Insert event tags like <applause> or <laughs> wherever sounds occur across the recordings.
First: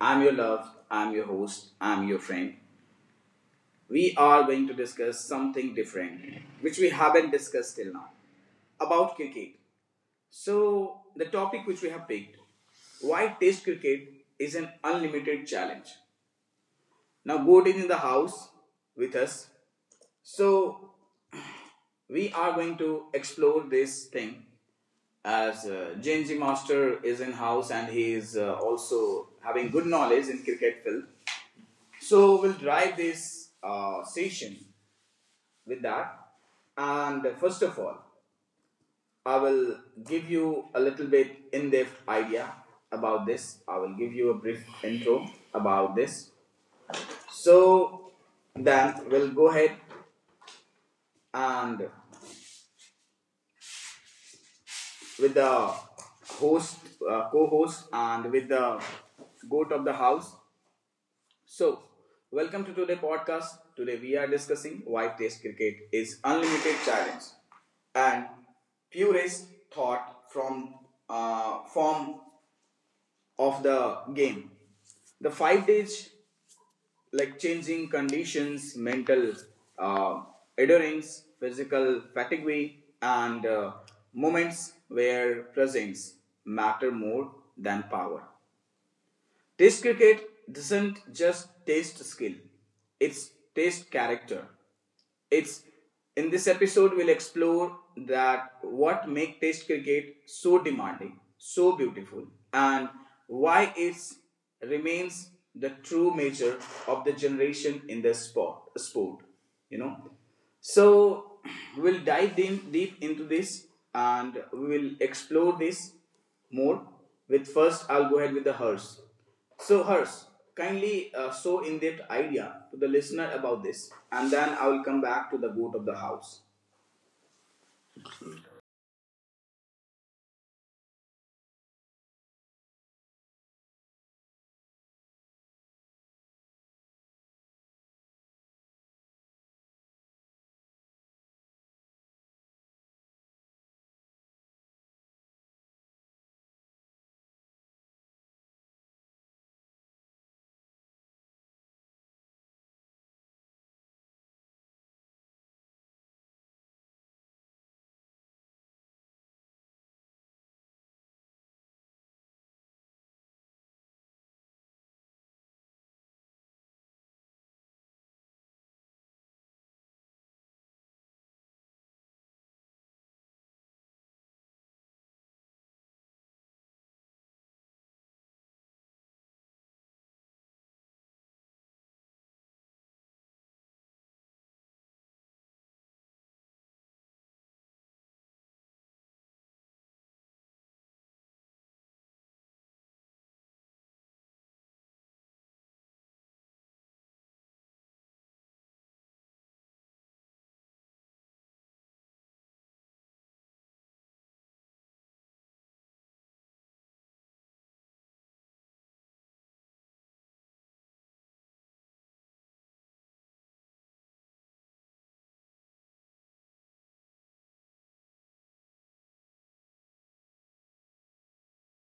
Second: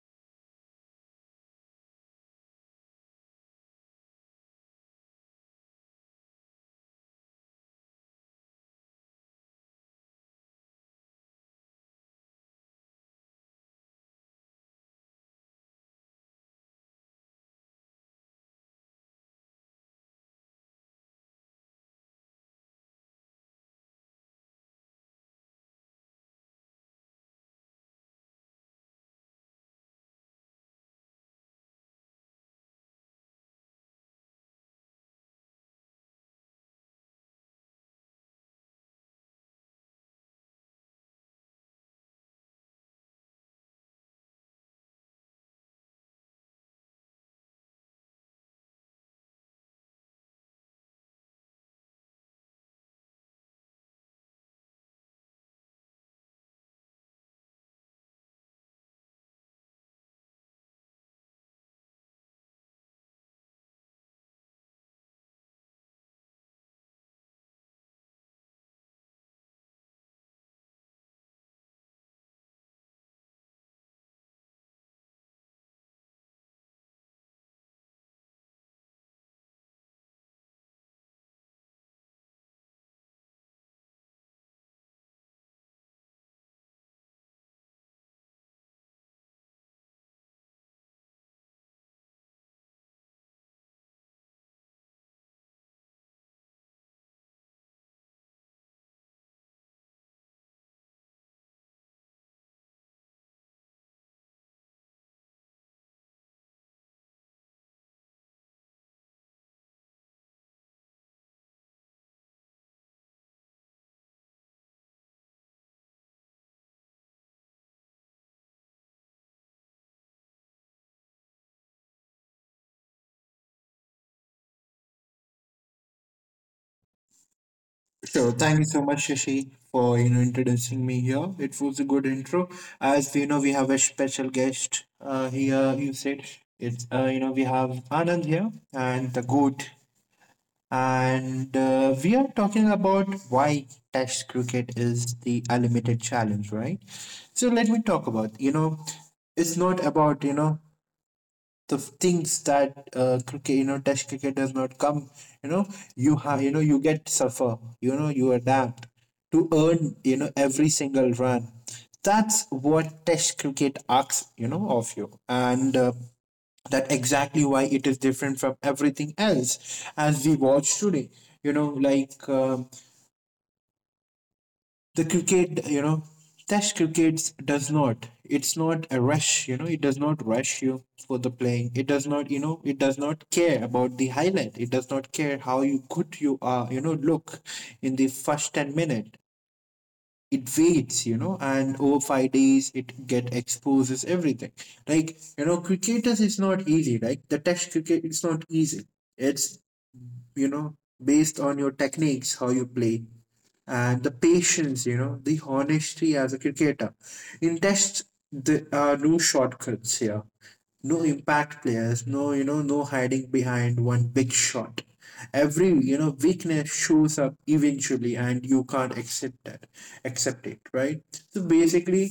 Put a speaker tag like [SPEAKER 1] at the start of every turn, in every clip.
[SPEAKER 1] I'm your love. I'm your host. I'm your friend. We are going to discuss something different, which we haven't discussed till now, about cricket. So the topic which we have picked, why Test cricket is an unlimited challenge. Now, Goat is in the house with us. So we are going to explore this thing as Genji Master is in house and he is also having good knowledge in cricket field. So we'll drive this session with that. And first of all, I will give you a little bit in depth idea about this. I will give you a brief intro about this. So then we'll go ahead and with the host, co host, and with the goat of the house. So welcome to today podcast. Today we are discussing why Test cricket is unlimited challenge and purest thought from form of the game. The 5 days like changing conditions, mental uh, endurance, physical fatigue, and moments where presence matter more than power. Test cricket doesn't just test skill, it's test character. It's in this episode we'll explore that what make test cricket so demanding, so beautiful, and why it remains the true measure of the generation in the sport. You know? So we'll dive deep into this and we will explore this more. With first I'll go ahead with the hearse. So Hers, kindly show in depth idea to the listener about this, and then I will come back to the goat of the house.
[SPEAKER 2] Sure. Thank you so much, Shashi, for introducing me here. It was a good intro. As you know, we have a special guest here. You said it's we have Anand here and the goat, and we are talking about why Test cricket is the unlimited challenge, right? So let me talk about it's not about the things that cricket, you know, Test cricket does not come. You know, you have, you know, you get suffer. You know, you adapt to earn, you know, every single run. That's what Test cricket asks, you know, of you, and that exactly why it is different from everything else as we watch today. You know, like. um the cricket, you know, test cricket does not, it's not a rush, you know. It does not rush you for the playing. It does not, you know, it does not care about the highlight. It does not care how you good you are, you know. Look in the first 10 minutes, it waits, you know, and over 5 days it get exposes everything. Like, you know, cricketers is not easy, like the test cricket, it's not easy. It's, you know, based on your techniques, how you play, and the patience, you know, the honesty as a cricketer. In tests, there are no shortcuts here, no impact players, no, you know, no hiding behind one big shot. Every, you know, weakness shows up eventually and you can't accept that, accept it, right? So basically,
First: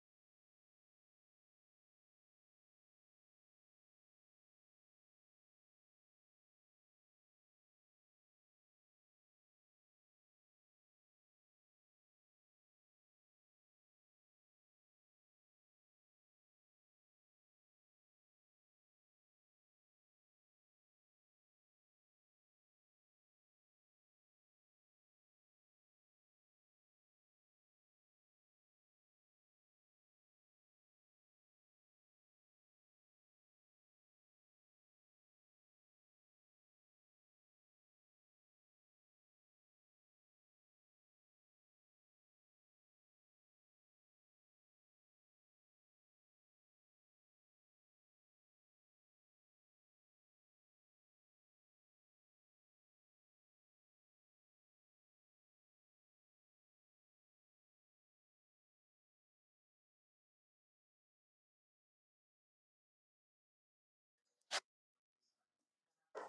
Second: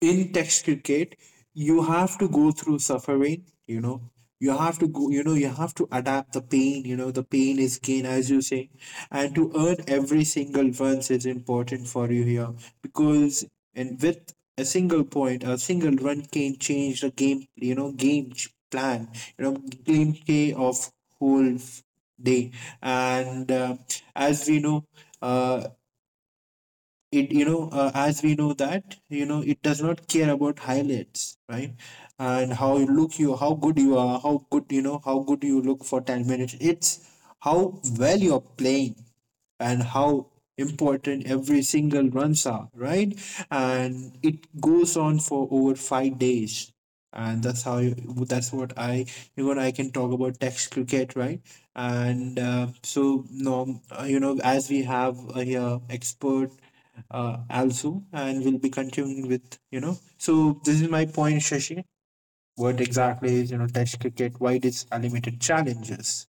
[SPEAKER 2] in text cricket, you have to go through suffering, you know. You have to go, you know, you have to adapt the pain, you know, the pain is gain, as you say. And to earn every single runs is important for you here because, and with a single point, a single run can change the game, plan, you know, game play of whole f- day. And as we know, uh, it you know as we know that, you know, it does not care about highlights, right? And how you look, you, how good you are, how good, you know, how good you look for 10 minutes, it's how well you're playing, and how important every single runs are, right? And it goes on for over 5 days, and that's how you, that's what I, even I can talk about text cricket, right? And so no you know as we have here expert also, and we'll be continuing with, you know. So this is my point, Shashi. What exactly is, you know, Test cricket? Why it is unlimited challenges?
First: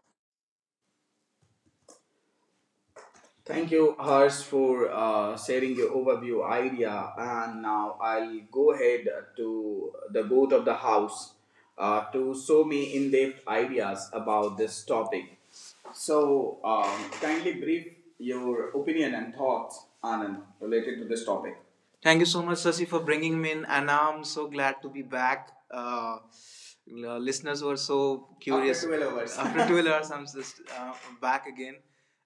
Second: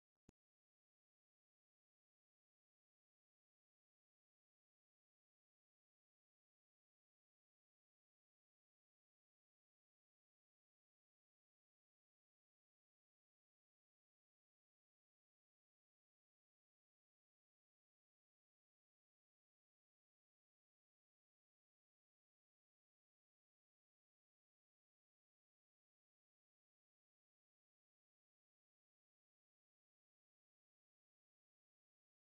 [SPEAKER 1] Thank you, Hers, for sharing your overview idea. And now I'll go ahead to the goat of the house to show me in depth ideas about this topic. So kindly brief your opinion and thoughts, Anand, related to this topic. Thank you so much, Sasi, for bringing me in. And now I'm so glad to be back. Listeners were so curious. After 12 hours. <laughs> After 12 hours, I'm just back again.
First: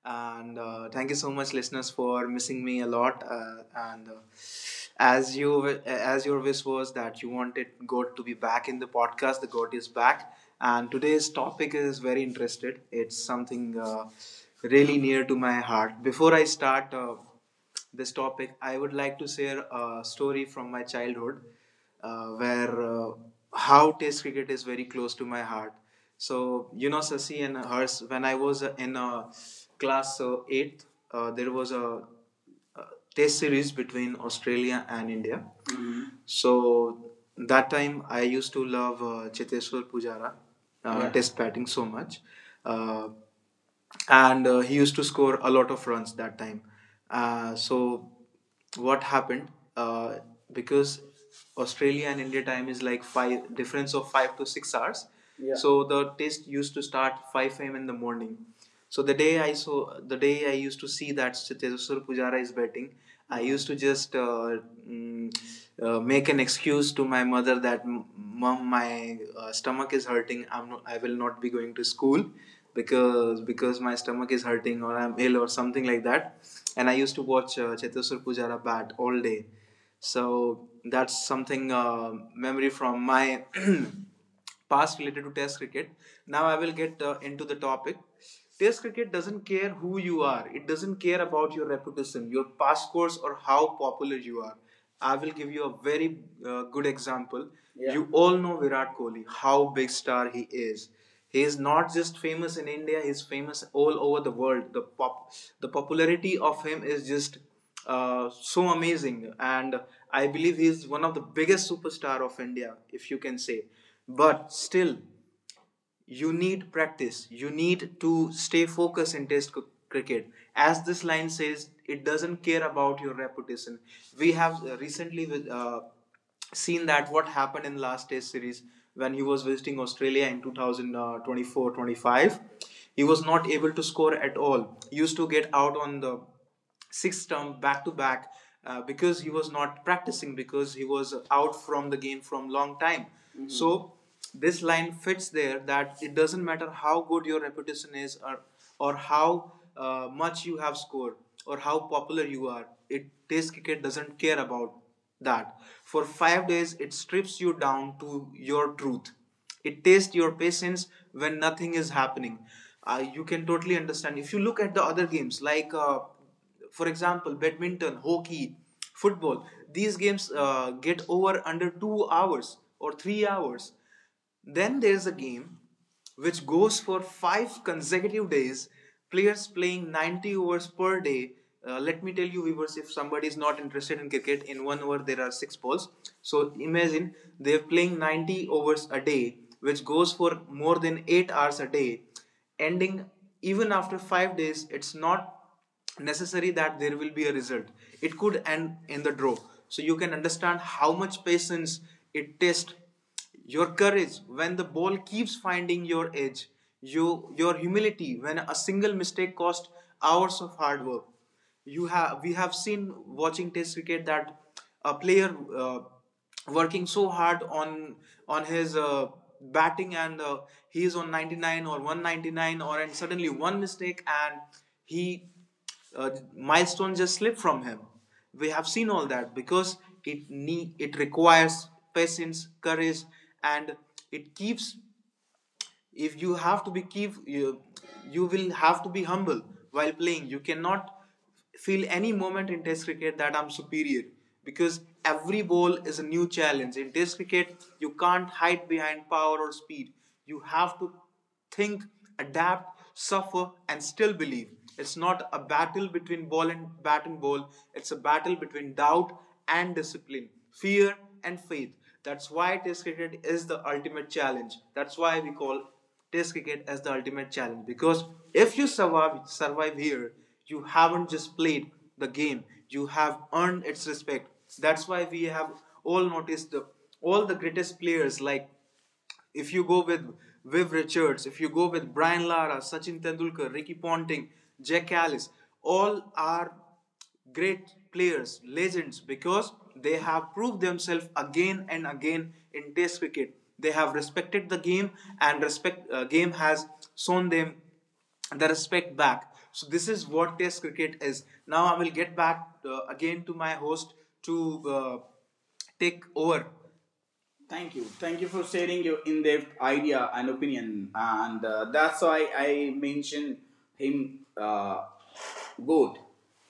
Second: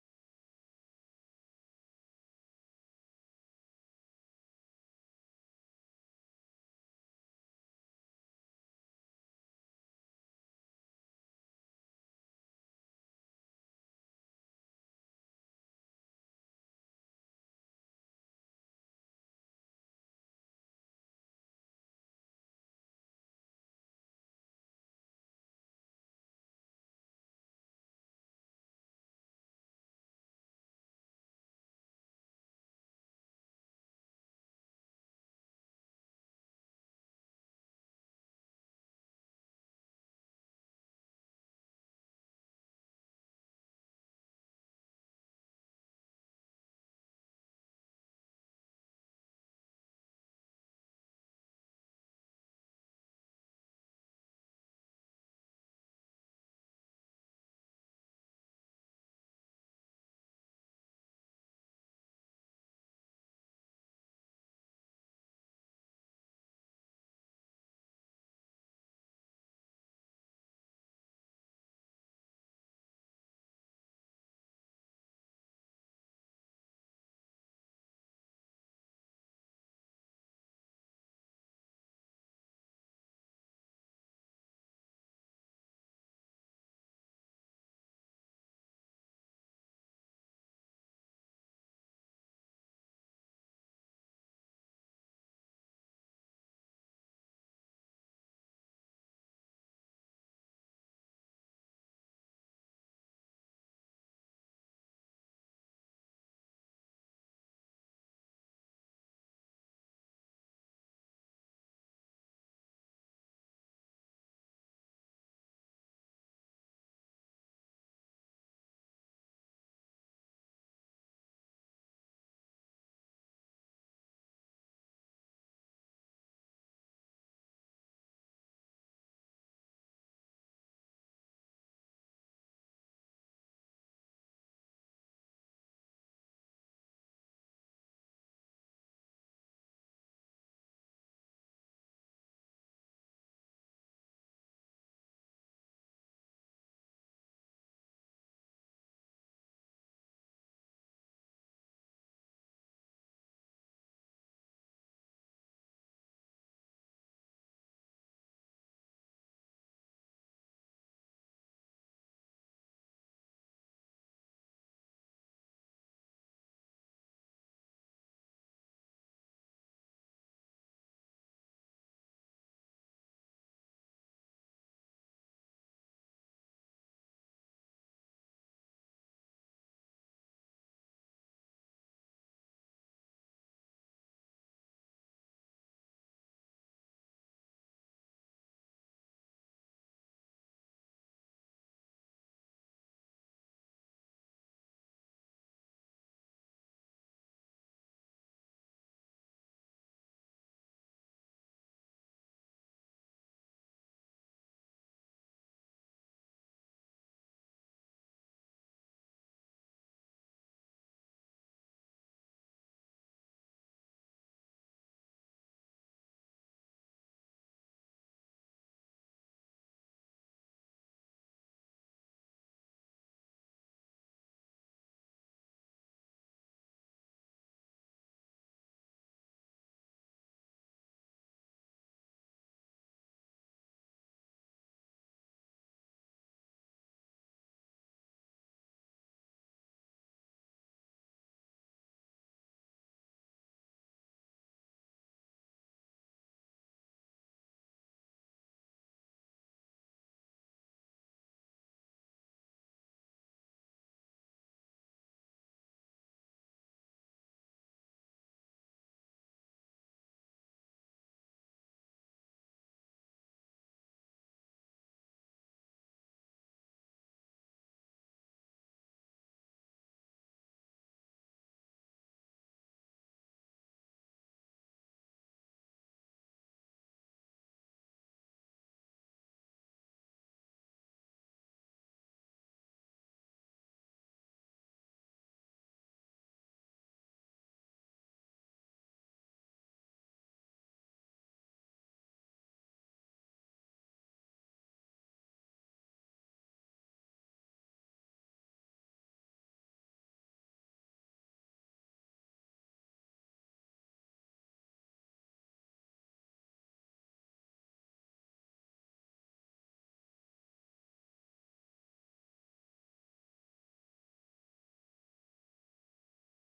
[SPEAKER 1] And thank you so much, listeners, for missing me a lot. And As as your wish was that you wanted God to be back in the podcast, the God is back. And today's topic is very interested. It's something really near to my heart. Before I start. This topic, I would like to share a story from my childhood where how Test cricket is very close to my heart. So you know, Sasi and hers, when I was in class 8th, there was a uh, test series between Australia and India. Mm-hmm. So that time I used to love Cheteshwar Pujara Yeah. Test batting so much. Uh, and he used to score a lot of runs that time. So what happened? Uh, because Australia and India time is like five difference of 5 to 6 hours. Yeah. So the test used to start 5 a.m. in the morning. So the day I used to see that Cheteshwar Pujara is batting, I used to just mm, make an excuse to my mother that Mom, my stomach is hurting. I will not be going to school because my stomach is hurting or I'm ill or something like that." And I used to watch Cheteshwar Pujara bat all day. So that's something memory from my <clears throat> past related to test cricket. Now I will get into the topic. Test cricket doesn't care who you are. It doesn't care about your reputation, your past scores, or how popular you are. I will give you a very good example. Yeah. You all know Virat Kohli, how big star he is. He is not just famous in India, he is famous all over the world. The popularity of him is just so amazing. And I believe he's one of the biggest superstar of India, if you can say. But still, you need practice, you need to stay focused in test cricket. As this line says, it doesn't care about your reputation. We have recently seen that what happened in last test series, when he was visiting Australia in 2024 twenty five. He was not able to score at all. He used to get out on the six term back to back, because he was not practicing, because he was out from the game from long time. Mm-hmm. So this line fits there, that it doesn't matter how good your reputation is, or how much you have scored or how popular you are. It test cricket doesn't care about that. For 5 days it strips you down to your truth. It tests your patience when nothing is happening. You can totally understand if you look at the other games like for example, badminton, hockey, football. These games get over under 2 hours or 3 hours. Then there's a game which goes for five consecutive days. Players playing 90 overs per day. Let me tell you, viewers, if somebody is not interested in cricket, in one over there are six balls. So imagine they're playing 90 overs a day, which goes for more than 8 hours a day, ending even after 5 days. It's not necessary that there will be a result. It could end in the draw. So you can understand how much patience it tests, your courage when the ball keeps finding your edge, your humility when a single mistake cost hours of hard work. You have We have seen watching test cricket that a player working so hard on his batting, and he is on 99 or 199 or and suddenly one mistake and he uh, milestone just slipped from him. We have seen all that because it requires patience, courage. And it keeps, if you have to be keep you, you will have to be humble while playing. You cannot feel any moment in test cricket that I'm superior, because every ball is a new challenge. In test cricket you can't hide behind power or speed. You have to think, adapt, suffer, and still believe. It's not a battle between ball and bat and ball, it's a battle between doubt and discipline, fear and faith. That's why Test cricket is the ultimate challenge. That's why we call Test cricket as the ultimate challenge, because if you survive here, you haven't just played the game. You have earned its respect. That's why we have all noticed the all the greatest players like, if you go with Viv Richards, if you go with Brian Lara, Sachin Tendulkar, Ricky Ponting, Jack Alice, all are great players, legends, because they have proved themselves again and again in Test cricket. They have respected the game, and respect game has shown them the respect back. So this is what Test cricket is. Now I will get back again to my host to take over. Thank you. Thank you for sharing your in depth idea and opinion. And that's why I mentioned him good,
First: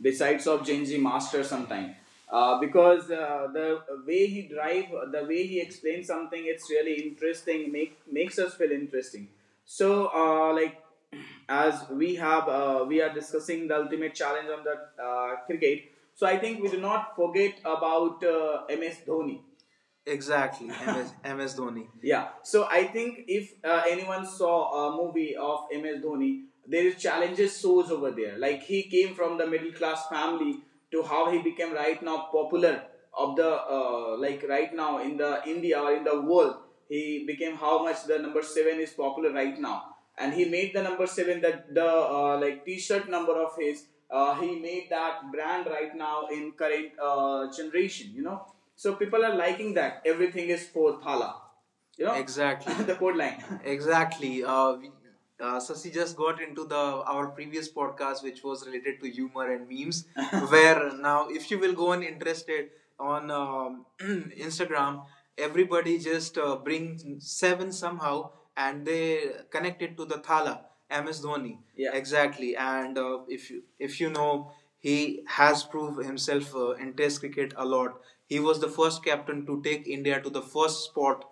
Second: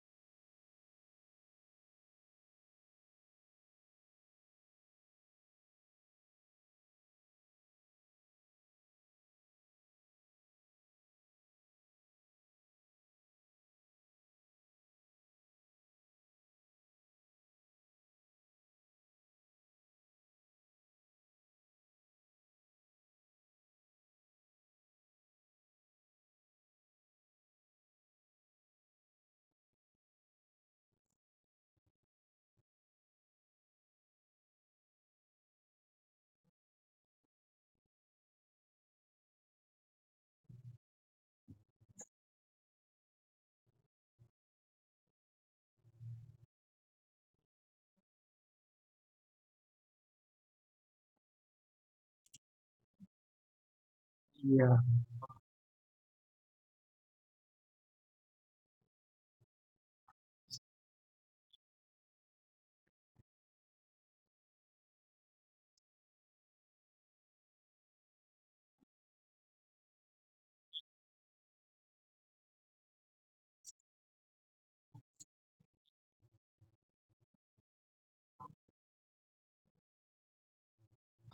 [SPEAKER 1] besides of Genji Master sometime. Because the way he drive, the way he explains something, it's really interesting. Makes us feel interesting. So like as we have, we are discussing the ultimate challenge on the cricket. So I think we do not forget about MS Dhoni. Exactly, MS, <laughs> Dhoni. Yeah. So I think if anyone saw a movie of MS Dhoni, there is challenges shows over there. Like he came from the middle class family to how he became right now popular of the like right now in the India or in the world. He became how much the number seven is popular right now, and he made the number seven that the like T-shirt number of his. He made that brand right now in current generation. You know, so people are liking that everything is for thala. You know. Exactly. <laughs> The code line. <laughs> Exactly.
[SPEAKER 2] Yeah.
[SPEAKER 1] Sasi just got into the our previous podcast, which was related to humor and memes. <laughs> Where now, if you will go on interested on <clears throat> Instagram, everybody just bring seven somehow, and they connect it to the thala. MS Dhoni. Yeah. Exactly. And if you know, he has proved himself in Test cricket a lot. He was the first captain to take India to the first spot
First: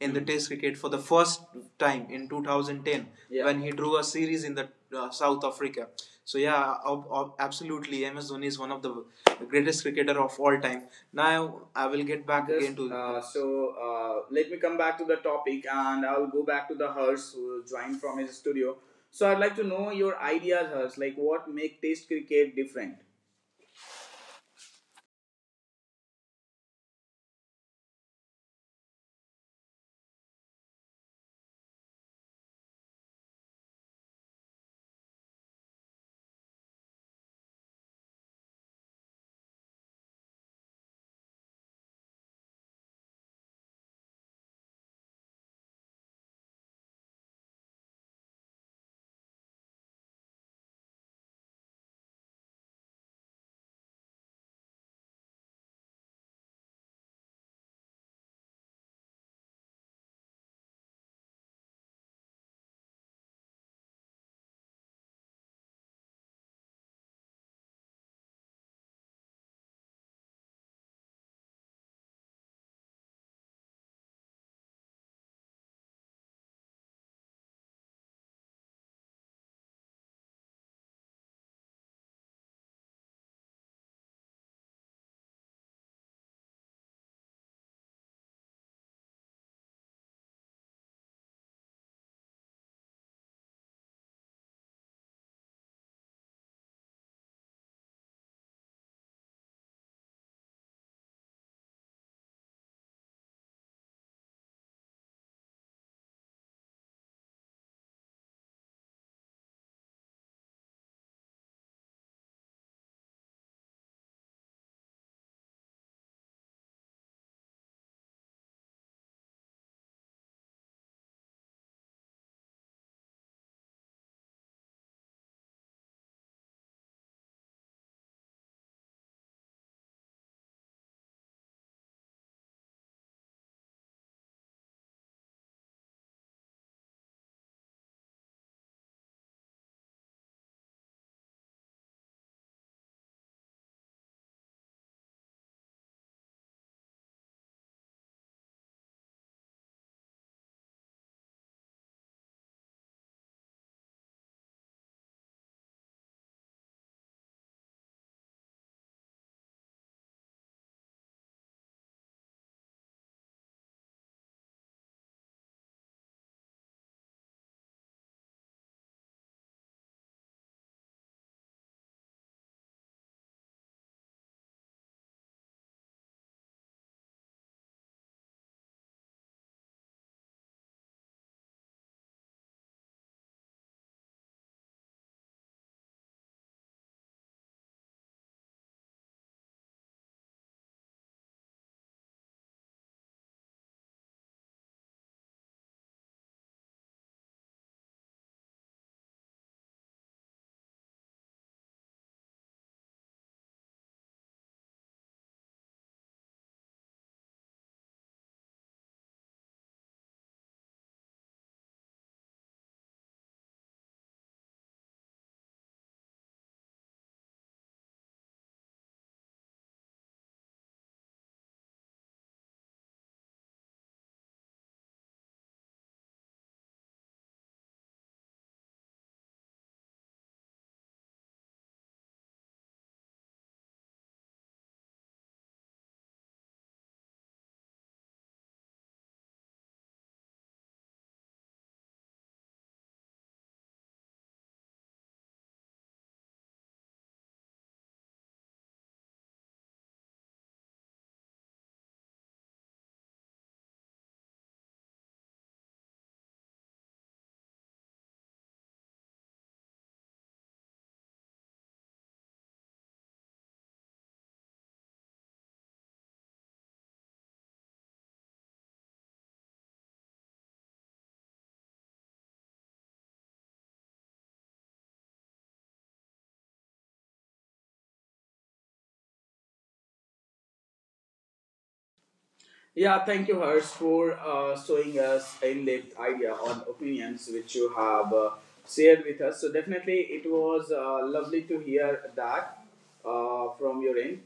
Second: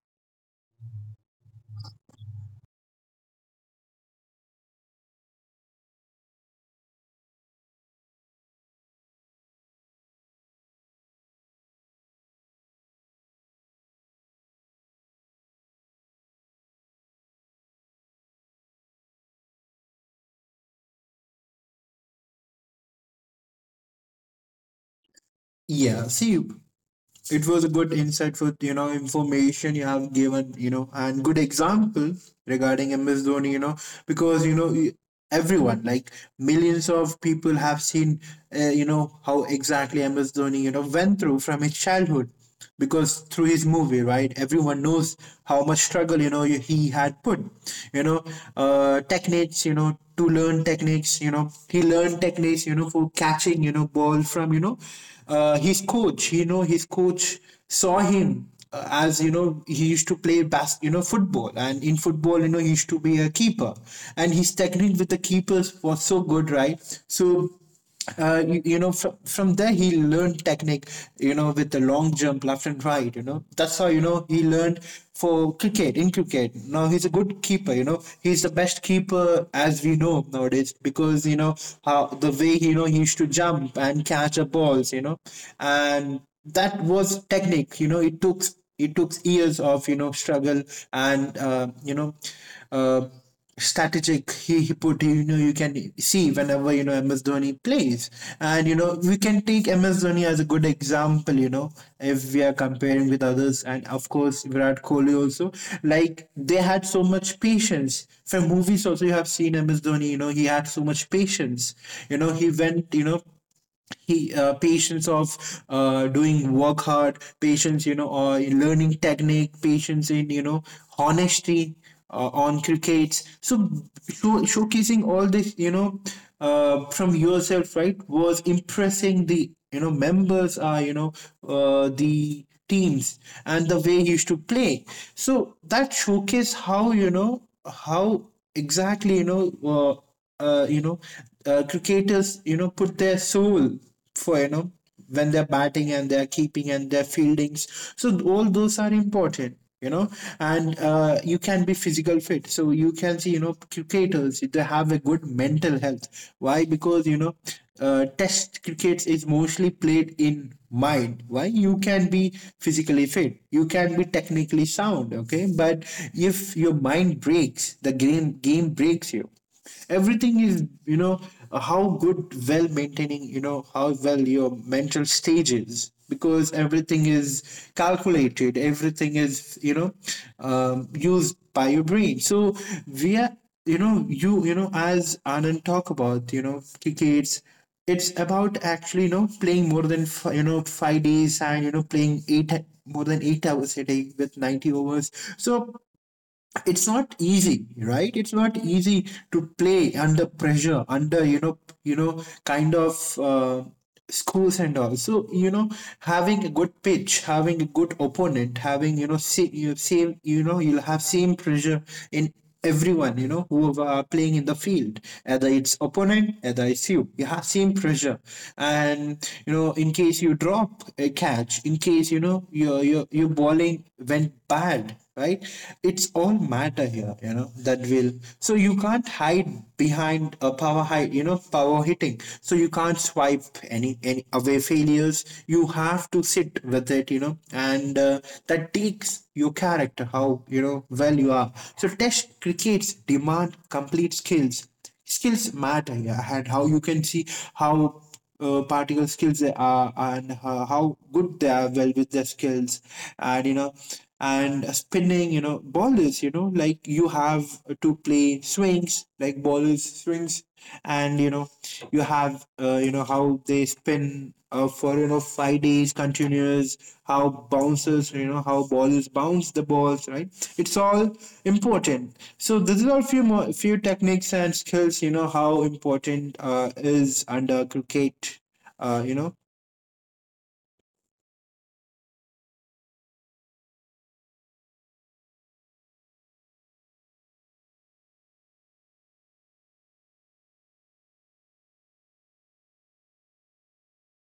[SPEAKER 1] in the Test cricket for the first time in 2010. Yeah. When he drew a series in the South Africa. So yeah, absolutely, MS Dhoni is one of the greatest cricketer of all time. Now I will get back. Just, again, to, let me come back to the topic, and I'll go back to the Hers who joined from his studio. So I'd like to know your ideas, Harsh. Like, what make Test cricket different?
[SPEAKER 2] Yeah, see, it was a good insight for, you know, information you have given, you know, and good example regarding MS Dhoni, you know, because, you know, everyone, like, millions of people have seen you know how exactly ms dhoni, you know, went through from his childhood because through his movie, right, everyone knows how much struggle, you know, he had put, you know, techniques, you know, to learn techniques, you know, he learned techniques, you know, for catching, you know, ball from, you know, his coach, you know, his coach saw him, as you know, he used to play you know football, and in football, you know, he used to be a keeper, and his technique with the keepers was so good, right? So you, from there he learned technique, you know, with the long jump left and right, you know, that's how, you know, he learned for cricket. In cricket now he's a good keeper, you know, he's the best keeper as we know nowadays because, you know, how the way, you know, he used to jump and catch the balls, you know, and that was technique, you know, it took, it took years of, you know, struggle, and you know uh, strategic he put, you know, you can see whenever, you know, ms dhoni plays, and, you know, we can take ms dhoni as a good example, you know, if we are comparing with others, and of course virat kohli also, like, they had so much patience. From movies also you have seen ms dhoni, you know, he had so much patience, you know, he went, you know, he patience of doing work hard, patience, you know, or in learning technique, patience in, you know, honesty on crickets. So showcasing all this, you know, from yourself, right, was impressing the, you know, members are, you know, the teams, and the way he used to play. So that showcase how, you know, how exactly, you know, uh, you know, cricketers, you know, put their soul for, you know, when they're batting and they're keeping and their fieldings. So all those are important, you know, and you can be physical fit. So you can see, you know, cricketers, they have a good mental health. Why? Because, you know, test cricket is mostly played in mind. Why? You can be physically fit, you can be technically sound, okay, but if your mind breaks, the game breaks you. Everything is, you know, how good, well maintaining, you know, how well your mental stage is, because everything is calculated, everything is, you know, used by your brain. So we are, you know, you know, as anand talk about, you know, crickets, it's about actually, you know, playing more than you know 5 days, and you know, playing eight, more than 8 hours a day with 90 overs. So it's not easy, right? It's not easy to play under pressure, under, you know, you know, kind of schools and all. So, you know, having a good pitch, having a good opponent, having, you know, you same, you know, you'll have same pressure in everyone, you know, who are playing in the field. Either it's opponent, either it's you, you have same pressure. And, you know, in case you drop a catch, in case, you know, your your bowling went bad, right? It's all matter here, you know, that will. So you can't hide behind a power hide, you know, power hitting. So you can't swipe any away failures. You have to sit with it, you know, and that takes your character, how, you know, well you are. So test crickets demand complete skills. Skills matter here. And how you can see, how particle skills they are, and how good they are well with their skills, and, you know, and spinning, you know, ballers, you know, like you have to play swings like ballers swings, and, you know, you have you know how they spin for, you know, 5 days continuous, how bounces, you know, how balls bounce the balls, right? It's all important. So these are few more, few techniques and skills, you know, how important is under cricket, uh, you know
[SPEAKER 1] Yeah, thank you, Harsh, for showing us in-depth idea on opinions which you have shared with us. So definitely, it was lovely to hear that from your end.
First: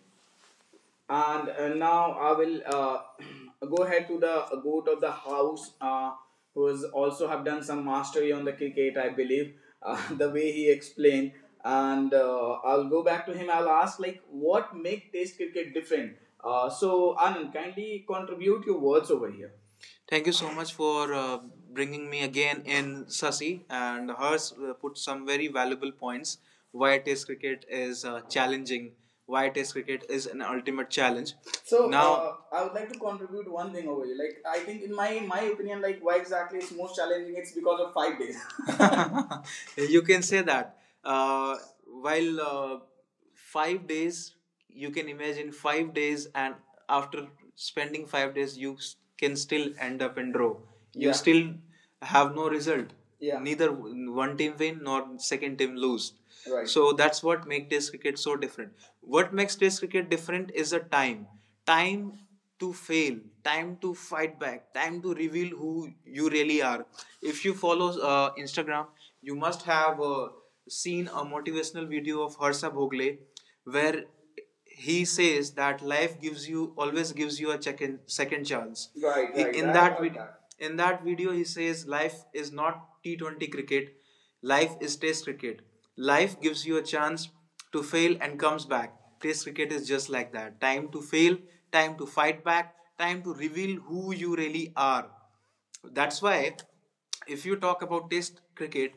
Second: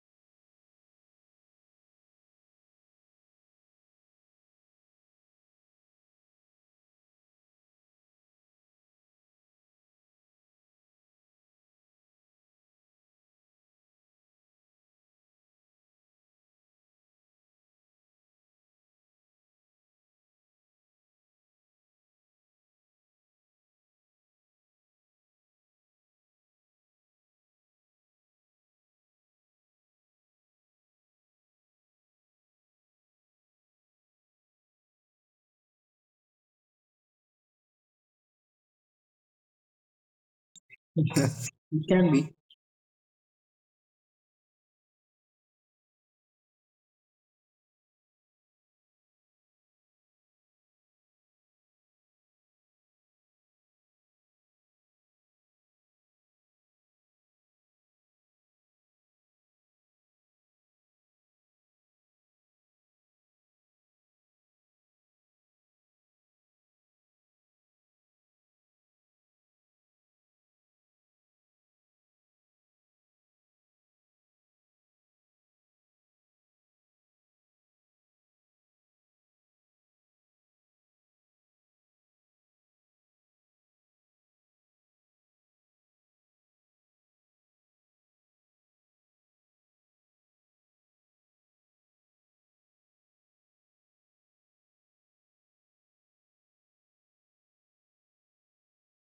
[SPEAKER 1] And now I will <clears throat> go ahead to the goat of the house, who has also have done some mastery on the cricket, I believe, <laughs> the way he explained. And I'll go back to him. I'll ask, like, what make Test cricket different? So Anand, kindly contribute your words over here. Thank you so much for bringing me again in Sasi, and hers put some very valuable points why test cricket is challenging, why test cricket is an ultimate challenge. So now I would like to contribute one thing over here. Like, I think in my opinion, like, why exactly it's most challenging? It's because of 5 days. <laughs> You can say that. Uh,
[SPEAKER 2] it can be.
[SPEAKER 1] while 5 days, you can imagine 5 days, and after spending 5 days, you can still end up in draw. You, yeah, still have no result. Yeah, neither one team win nor second team lose. Right. So that's what makes test cricket so different. What makes test cricket different is the time. Time to fail, time to fight back, time to reveal who you really are. If you follow Instagram, you must have seen a motivational video of Harsha Bhogle, where he says that life gives you always gives you a second chance. Right, right, in that, I got. In that video, he says life is not T20 cricket. Life is test cricket. Life gives you a chance to fail and comes back. Test cricket is just like that. Time to fail, time to fight back, time to reveal who you really are. That's why, if you talk about test cricket,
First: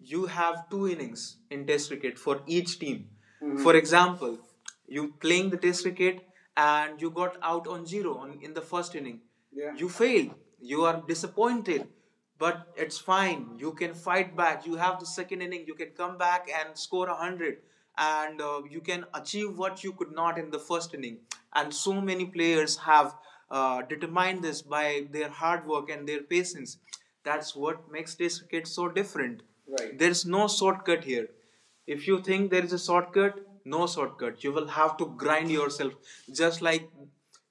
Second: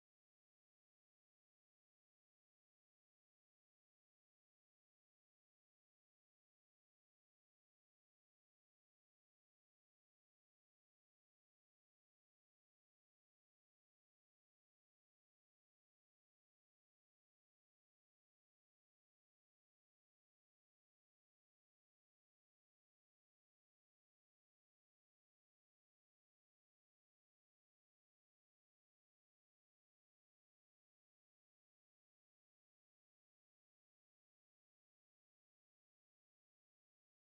[SPEAKER 1] you have two innings in test cricket for each team. Mm-hmm. For example, you playing the test cricket, and you got out on zero, in the first inning. Yeah. You fail. You are disappointed. But it's fine. You can fight back. You have the second inning. You can come back and score 100, and you can achieve what you could not in the first inning. And so many players have determined this by their hard work and their patience. That's what makes this cricket so different. Right. There's no shortcut here. If you think there is a shortcut, no shortcut. You will have to grind yourself, just like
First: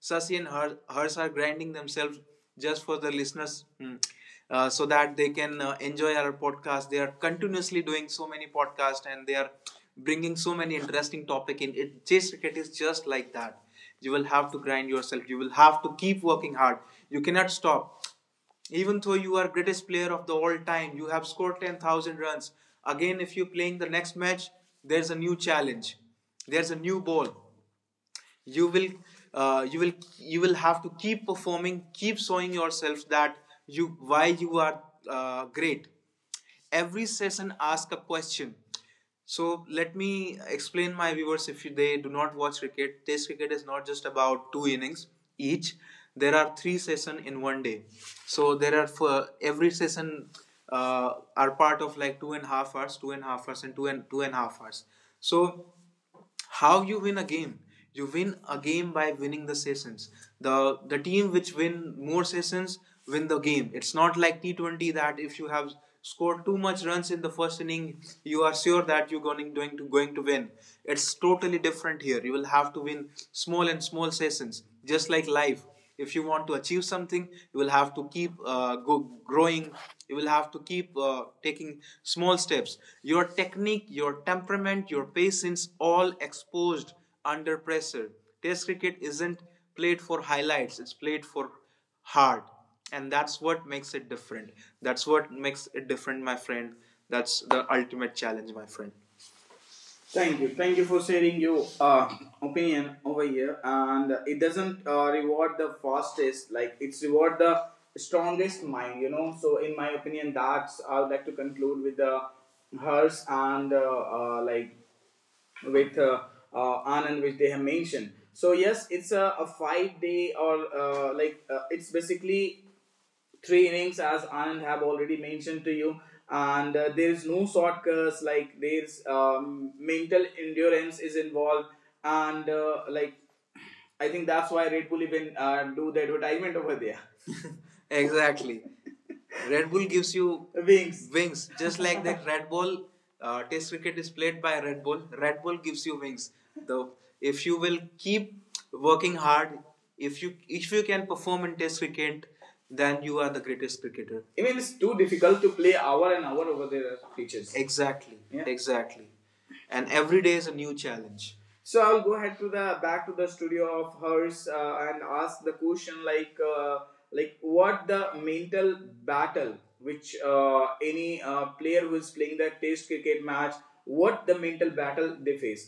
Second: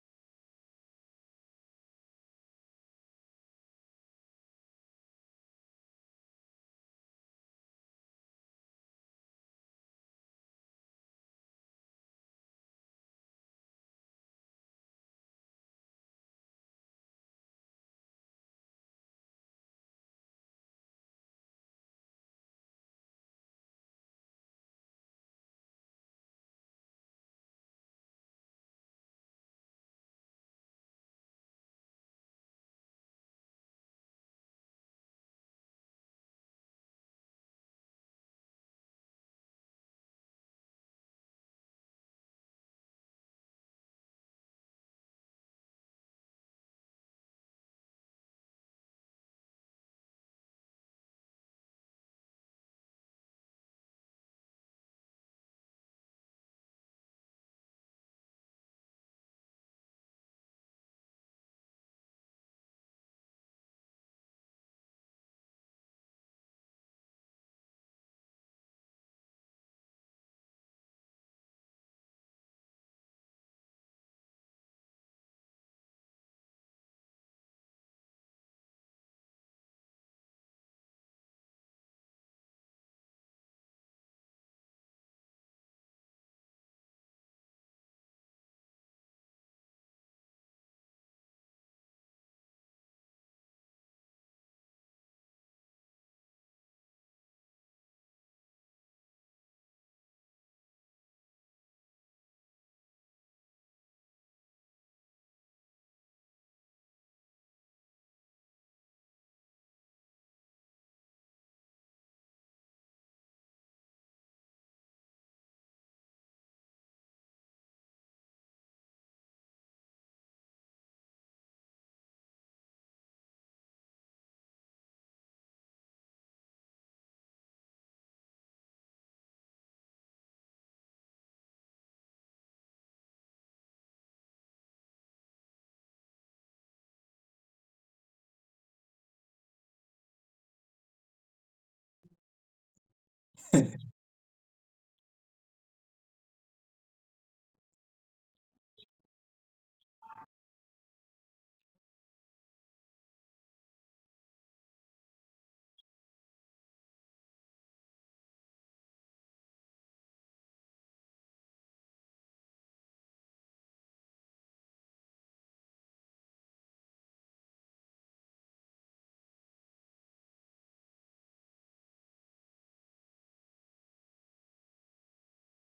[SPEAKER 1] Sasi and Hers are grinding themselves just for the listeners, hmm, so that they can enjoy our podcast. They are continuously doing so many podcasts, and they are bringing so many interesting topic in. It chase cricket is just like that. You will have to grind yourself. You will have to keep working hard. You cannot stop. Even though you are greatest player of the all time, you have scored 10,000 runs. Again, if you're playing the next match, there's a new challenge. There's a new ball. You will uh, you will have to keep performing, keep showing yourself that you why you are great. Every session ask a question. So let me explain, my viewers, if they do not watch cricket, test cricket is not just about two innings each. There are three session in one day. So there are, for every session, uh, are part of like 2.5 hours, 2.5 hours, and two and two and a half hours. So how you win a game? You win a game by winning the sessions. The the team which win more sessions win the game. It's not like T20 that if you have scored too much runs in the first inning, you are sure that you're going to win. It's totally different here. You will have to win small and small sessions, just like life. If you want to achieve something, you will have to keep growing. You will have to keep taking small steps. Your technique, your temperament, your patience, all exposed under pressure. Test cricket isn't played for highlights, it's played for hard. And that's what makes it different. That's what makes it different, my friend. That's the ultimate challenge, my friend. Thank you. Thank you for sharing your opinion over here. And it doesn't reward the fastest, like, it's reward the strongest mind. So in my opinion, that's, I would like to conclude with the hers and like, with Anand, which they have mentioned. So yes, it's a 5 day or like it's basically three innings, as Anand have already mentioned to you. And there is no short curse, like, there's mental endurance is involved, and like, I think that's why Red Bull even do the advertisement over there. <laughs> Exactly. Red Bull gives you Wings, wings, just like that. <laughs> Red Bull Test cricket is played by Red Bull. Red Bull gives you wings. The If you will keep working hard, if you can perform in Test cricket, then you are the greatest cricketer. Even it's too difficult to play hour and hour over their teachers. Exactly. Yeah. Exactly. And every day is a new challenge. So I'll go ahead to the back to the studio of hers and ask the question, like, like, what the mental battle which any player who is playing the test cricket match, what the mental battle they face.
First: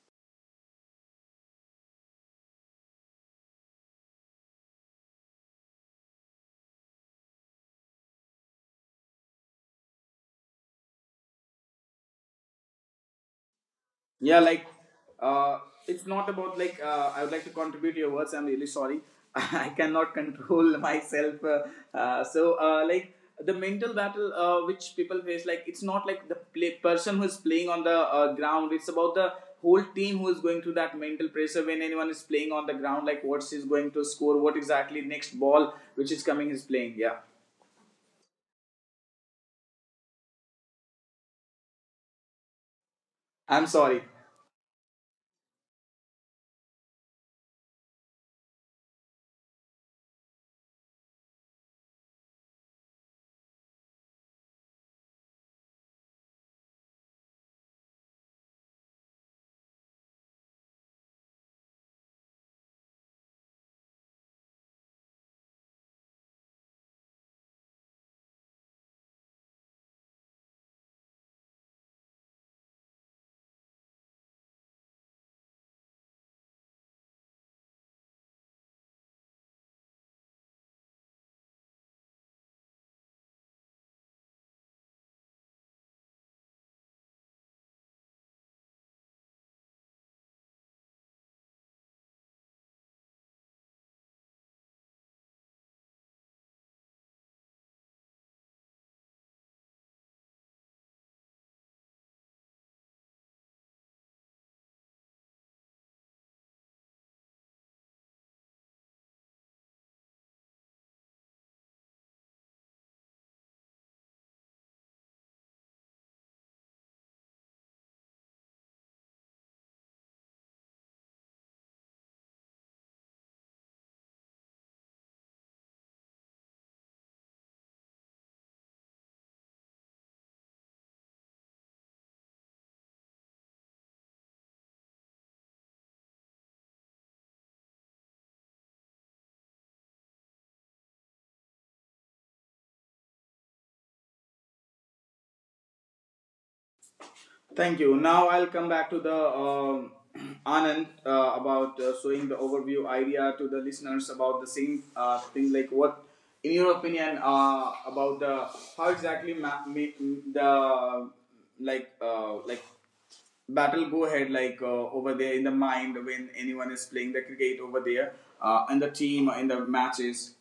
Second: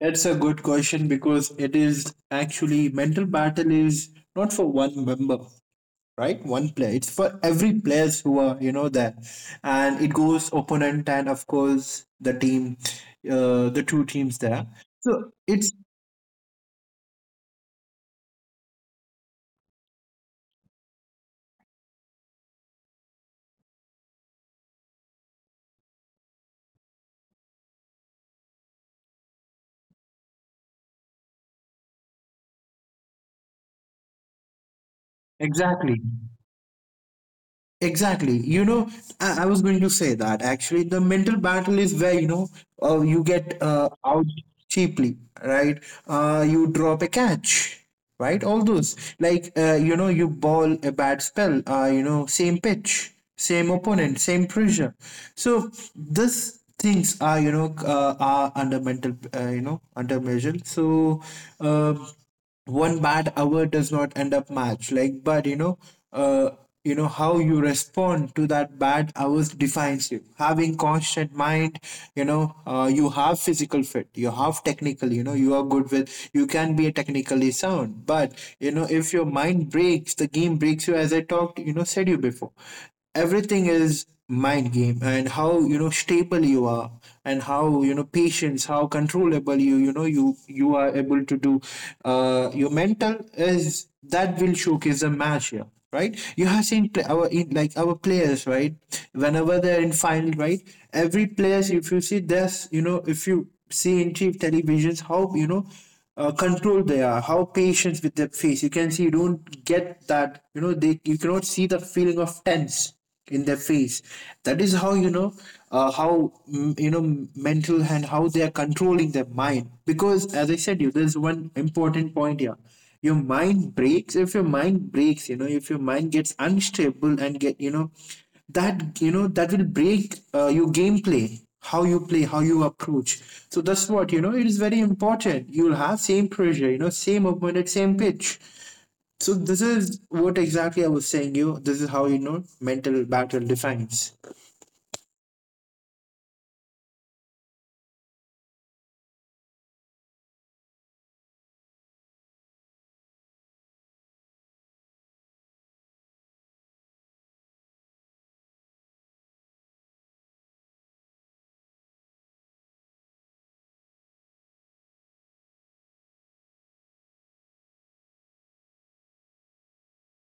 [SPEAKER 2] That's a good question, because it is actually mental battle is not for one member, right? One player. It's for every players who are, you know, there, and it goes opponent, and of course the team, the two teams
[SPEAKER 1] Yeah, like,
[SPEAKER 2] there. So
[SPEAKER 1] uh,
[SPEAKER 2] it's,
[SPEAKER 1] it's not about, like, I would like to contribute your words. I'm really sorry. <laughs> I cannot control <laughs> myself. Like, the mental battle which people face, like, it's not like the person who is playing on the ground. It's about the whole team who is going through that mental pressure when anyone is playing on the ground. Like, what she's going to score, what exactly next ball
[SPEAKER 2] exactly.
[SPEAKER 1] which is coming is playing. Yeah,
[SPEAKER 2] Exactly. You know, I was going to say that actually the mental battle is where, you know, you get
[SPEAKER 1] I'm sorry.
[SPEAKER 2] out cheaply, right? You drop a catch, right? All those. Like, you know, you ball a bad spell, you know, same pitch, same opponent, same pressure. So this things are, you know, are under mental, you know, under measure. So, uh, one bad hour does not end up match, like, but uh you know how you respond to that bad hours defines you having constant mind, you know. You have physical fit, you have technical, you know, you are good with, you can be technically sound, but, you know, if your mind breaks, the game breaks you, as I talked, you know, said you before. Everything is mind game, and how, you know, stable you are, and how, you know, patience, how controllable you, you know, you are able to do your mental is, that will showcase a match here, right? You have seen pla our in, like our players, right? Whenever they're in final, right? Every players, if you see this, you know, if you see in cheap televisions, how, you know, controlled they are, how patient with their face. You can see, you don't get that, they you cannot see the feeling of tense in their face. That is how how, mental, and how they are controlling their mind, because as I said you, there's one important point here. Your mind breaks. If your mind breaks, if your mind gets unstable and get, that, that will break your gameplay, how you play, how you approach. So that's what it is, very important. You'll have same pressure, same opponent, same pitch. So this is what exactly I was saying you. This is how mental battle defines.
[SPEAKER 1] Thank you. Now I'll come back to the um <clears throat> Anand about showing the overview idea to the listeners about the same thing. Like, what, in your opinion, about the how exactly the, like, battle go ahead, like, over there in the mind when anyone is playing the cricket over there in the team in the matches.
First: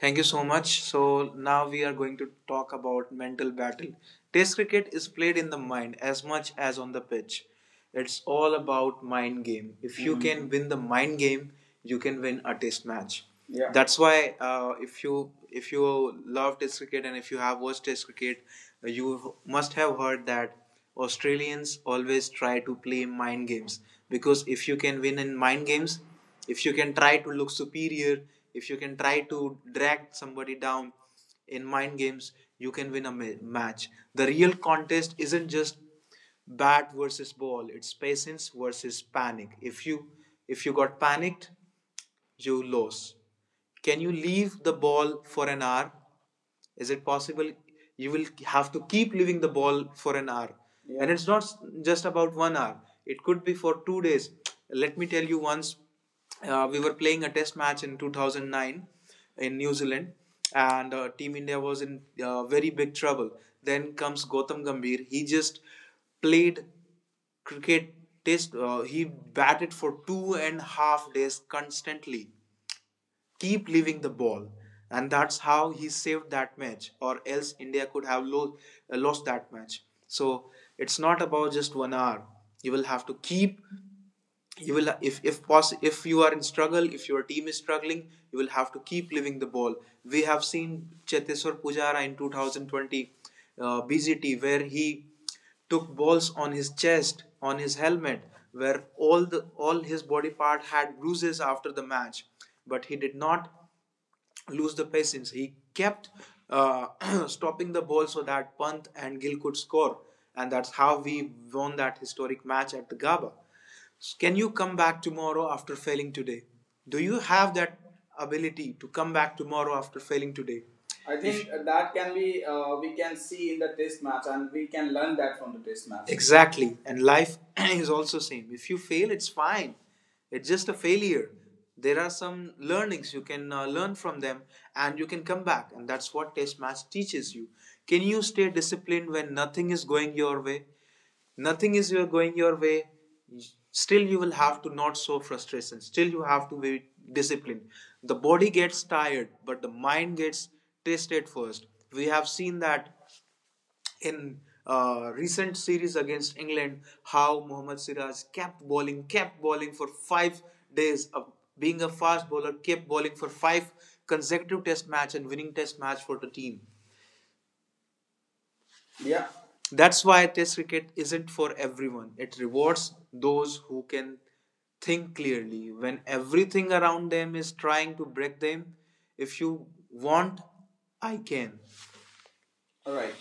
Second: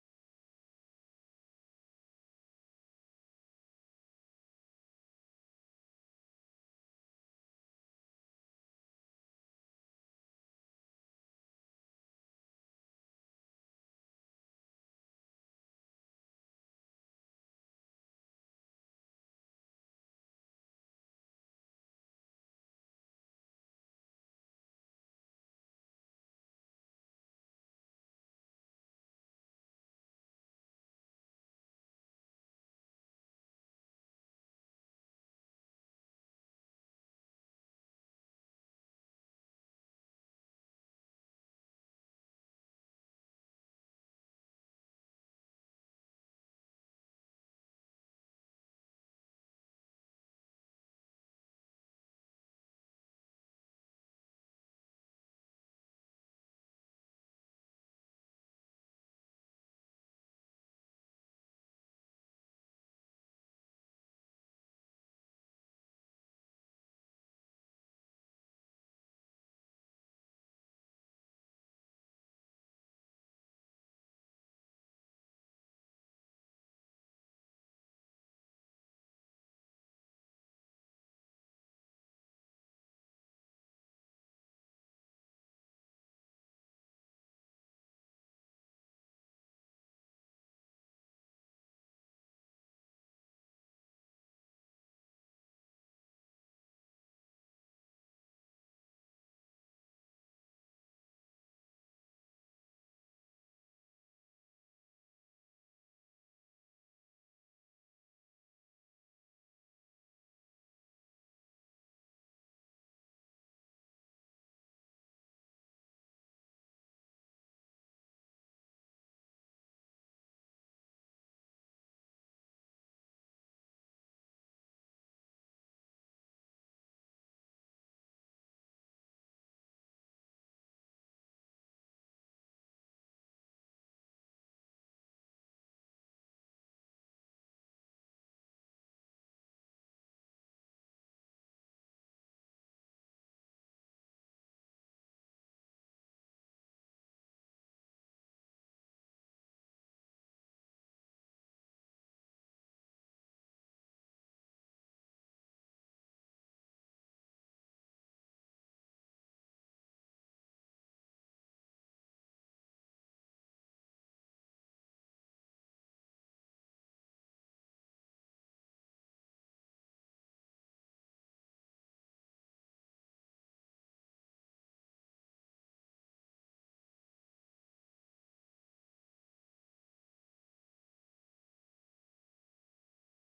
[SPEAKER 1] Thank you so much. So now we are going to talk about mental battle. Test cricket is played in the mind as much as on the pitch. It's all about mind game. If you, mm-hmm, can win the mind game, you can win a test match. Yeah. That's why if you love test cricket and if you have watched test cricket, you must have heard that Australians always try to play mind games, because if you can win in mind games, if you can try to look superior, if you can try to drag somebody down in mind games, you can win a match. The real contest isn't just bat versus ball, it's patience versus panic. If you got panicked, you lose. Can you leave the ball for an hour? Is it possible? You will have to keep leaving the ball for an hour. Yeah. And it's not just about one hour, it could be for 2 days. Let me tell you, once we were playing a test match in 2009 in New Zealand, and Team India was in very big trouble. Then comes Gautam Gambhir. He just played cricket test, he batted for 2.5 days constantly, keep leaving the ball, and that's how he saved that match, or else India could have lost that match. So it's not about just one hour. You will have to keep, you will, if if you are in struggle, if your team is struggling, you will have to keep living the ball. We have seen Cheteshwar Pujara in 2020, BGT, where he took balls on his chest, on his helmet, where all the all his body part had bruises after the match. But he did not lose the patience. He kept uh, <clears throat> stopping the ball so that Pant and Gill could score, and that's how we won that historic match at the Gaba. Can you come back tomorrow after failing today? Do you have that ability to come back tomorrow after failing today? I think if, that can be we can see in the test match, and we can learn that from the test match. Exactly. And life <clears throat> is also same. If you fail, it's fine. It's just a failure. There are some learnings you can learn from them, and you can come back, and that's what test match teaches you. Can you stay disciplined when nothing is going your way? Nothing is you are going your way, still you will have to not show frustration, still you have to be disciplined. The body gets tired but the mind gets tested first. We have seen that in recent series against England, how Mohammad Siraj kept bowling for 5 days. Of being a fast bowler, kept bowling for 5 consecutive test match and winning test match for the team. Yeah. That's why Test cricket isn't for everyone. It rewards those who can think clearly when everything around them is trying to break them. If you want, I can. All right.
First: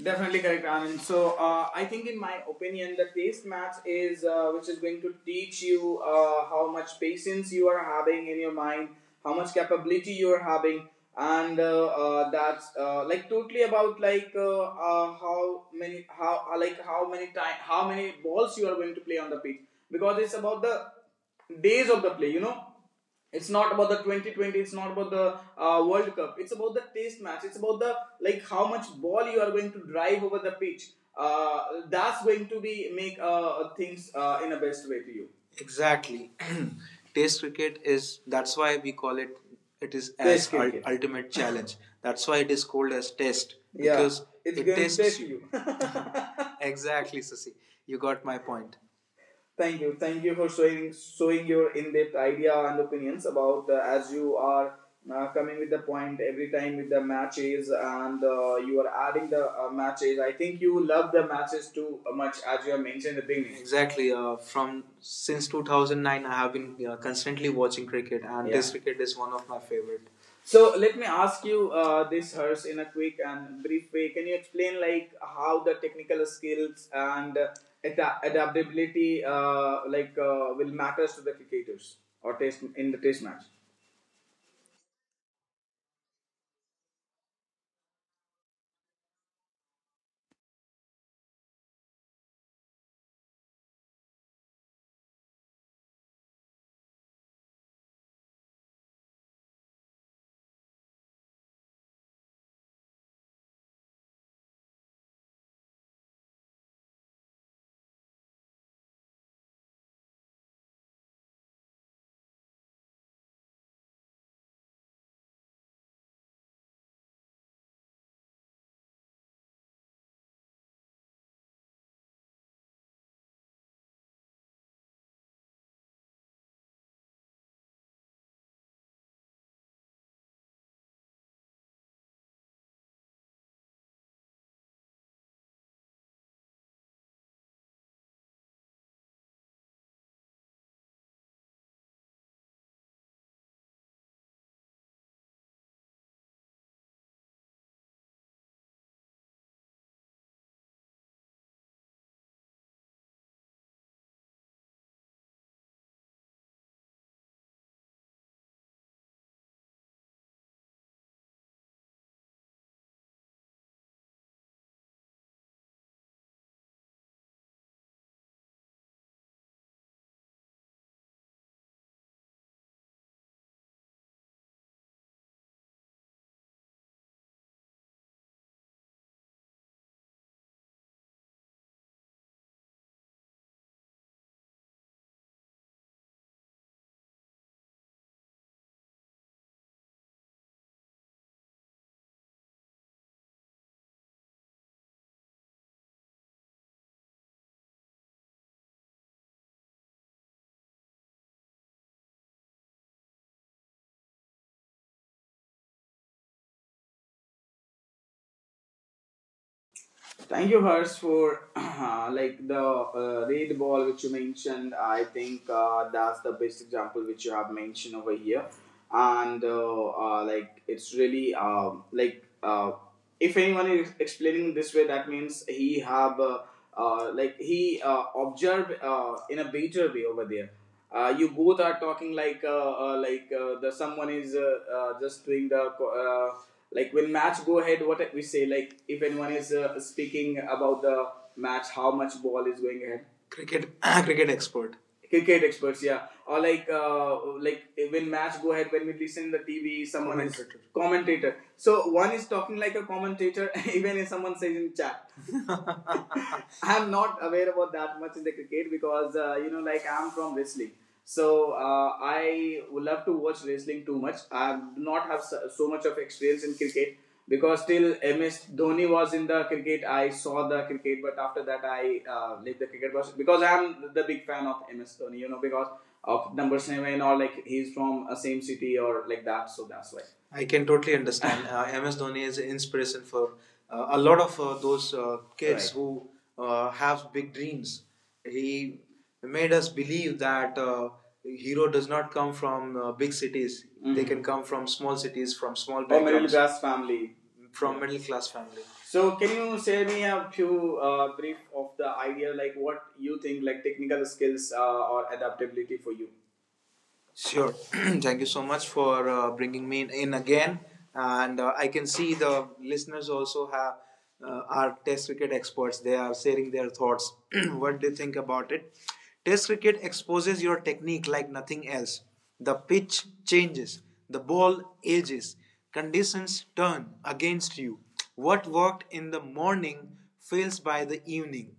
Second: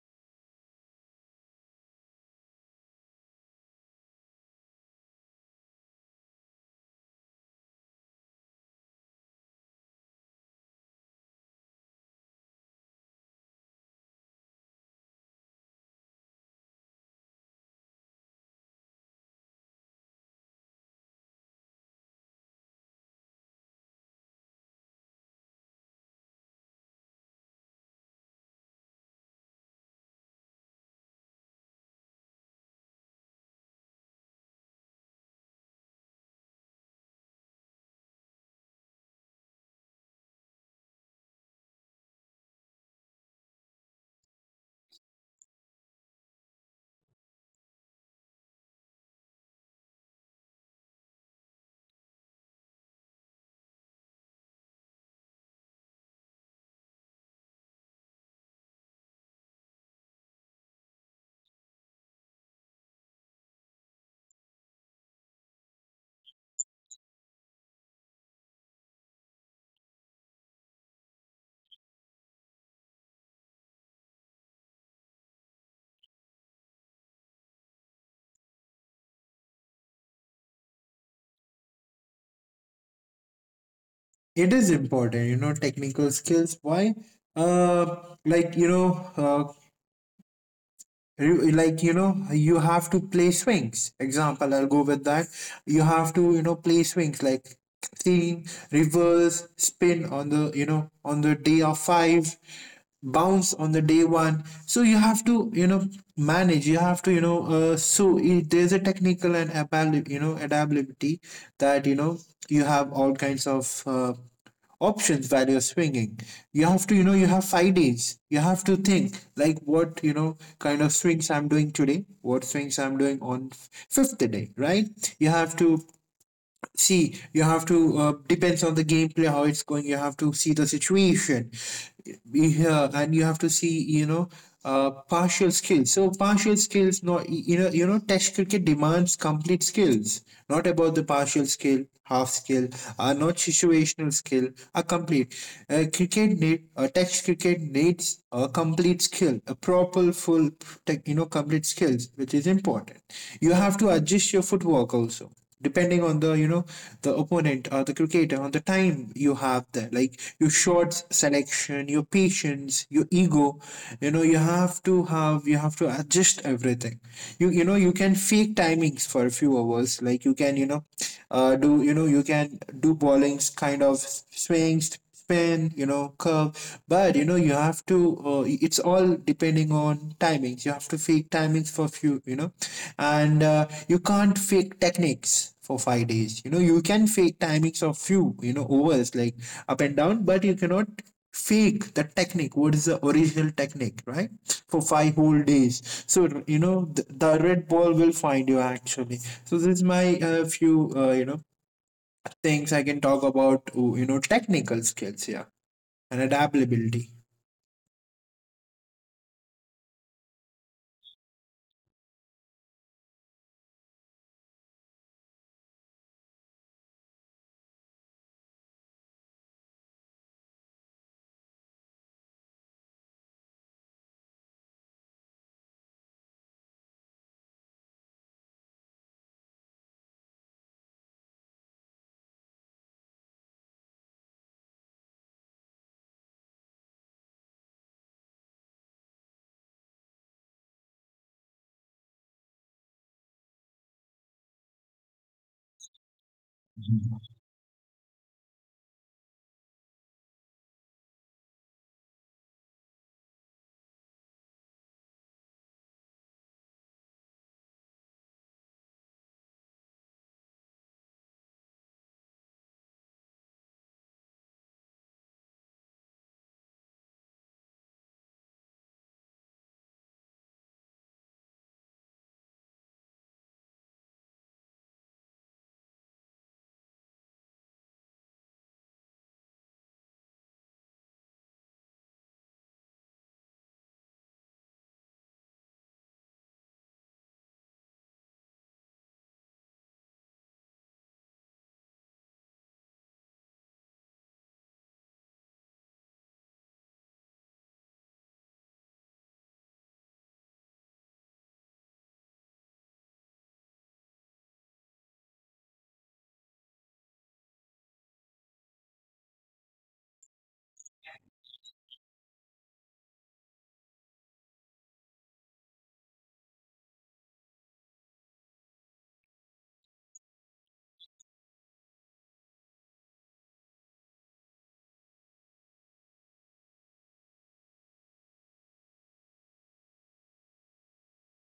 [SPEAKER 1] Definitely correct, Anand. So, I think, in my opinion, the taste maths is which is going to teach you how much patience you are having in your mind, how much capability you are having, and that's like totally about like how many time how many balls you are going to play on the pitch, because it's about the days of the play. You know, it's not about the 2020, it's not about the world cup, it's about the test match, it's about the like how much ball you are going to drive over the pitch. uh, that's going to be make things in a best way to you. Exactly. <clears throat> Test cricket is that's why we call it, it is as ultimate challenge. <laughs> That's why it is called as test. Yeah, because yeah, it's it going to test you. <laughs> <laughs> Exactly, Sasi. You got my point. Thank you. Thank you for showing your in-depth idea and opinions about, as you are coming with the point every time with the matches, and you are adding the matches. I think you love the matches too much as you have mentioned in the beginning. Exactly. From since 2009, I have been constantly watching cricket, and yeah, this cricket is one of my favorite. So let me ask you this, Hers, in a quick and brief way. Can you explain like how the technical skills and adaptability will matters to the cricketers or test in the test match?
[SPEAKER 2] It is important, technical skills. Why? Uh, like you know, uh, You- like you know you have to play swings. Example, I'll go with that. You have to play swings, like clean reverse spin on the, on the day of five, bounce on the day one. So you have to, manage. You have to, so it, there's a technical and adaptability, that, you have all kinds of options while you're swinging. You have to, you have 5 days, you have to think like what kind of swings I'm doing today, what swings I'm doing on fifth day, right? You have to see, you have to, depends on the gameplay how it's going. You have to see the situation. Yeah, and you have to see, partial skills. So partial skills, not, test cricket demands complete skills. Not about the partial skill, half skill, not situational skill, a complete, cricket need, test cricket needs a complete skill, a proper full tech, complete skills, which is important. You have to adjust your footwork also, depending on the, opponent or the cricketer on the time you have there, like your shots selection, your patience, your ego. You know you have to have, you have to adjust everything. You can fake timings for a few hours, like you can, do, you can do bowlings, kind of swings, spin, curve. But you have to. It's all depending on timings. You have to fake timings for few, and you can't fake techniques for 5 days. You know, you can fake timings of few, overs, like up and down, but you cannot fake the technique, what is the original technique, right, for 5 whole days. So, the red ball will find you, actually. So this is my few things I can talk about. Oh, technical skills, yeah, and adaptability.
[SPEAKER 1] Thank you, Hers, for <clears throat> like the red ball which you mentioned. I think that's the best example which you have mentioned over here, and like it's really if anyone is explaining this way, that means he have like he observed in a better way over there. You both are talking like the someone is just doing the like when match go ahead, what we say, like if anyone is speaking about the match, how much ball is going ahead, cricket, <clears throat> cricket expert cricket experts, yeah, or like when match go ahead, when we listen the tv someone is commentator. Commentator, so one is talking like a commentator. <laughs> Even if someone says in chat, <laughs> I'm not aware about that much in the cricket because you know, like I'm from wrestling. So I would love to watch wrestling too much. I do not have so, so much of experience in cricket because till MS Dhoni was in the cricket, I saw the cricket, but after that I left the cricket because I'm the big fan of MS Dhoni. You know, because of number seven, or like he's from a same city or like that. So that's why. I can totally understand. <laughs> MS Dhoni is an inspiration for a lot of those kids, right, who have big dreams. He made us believe that hero does not come from big cities. Mm-hmm. They, mhm, can come from small cities, from small backgrounds. Or middle backgrounds, class family. From yeah, middle class family. So can you share me a few brief of the idea like what you think like technical skills or adaptability for you? Sure. <clears throat> Thank you so much for bringing me in again. And I can see the listeners also have are test cricket experts. They are sharing their thoughts, <clears throat> what they think about it. Test cricket exposes your technique like nothing else. The pitch changes, the ball ages, conditions turn against you. What worked in the morning fails by the evening.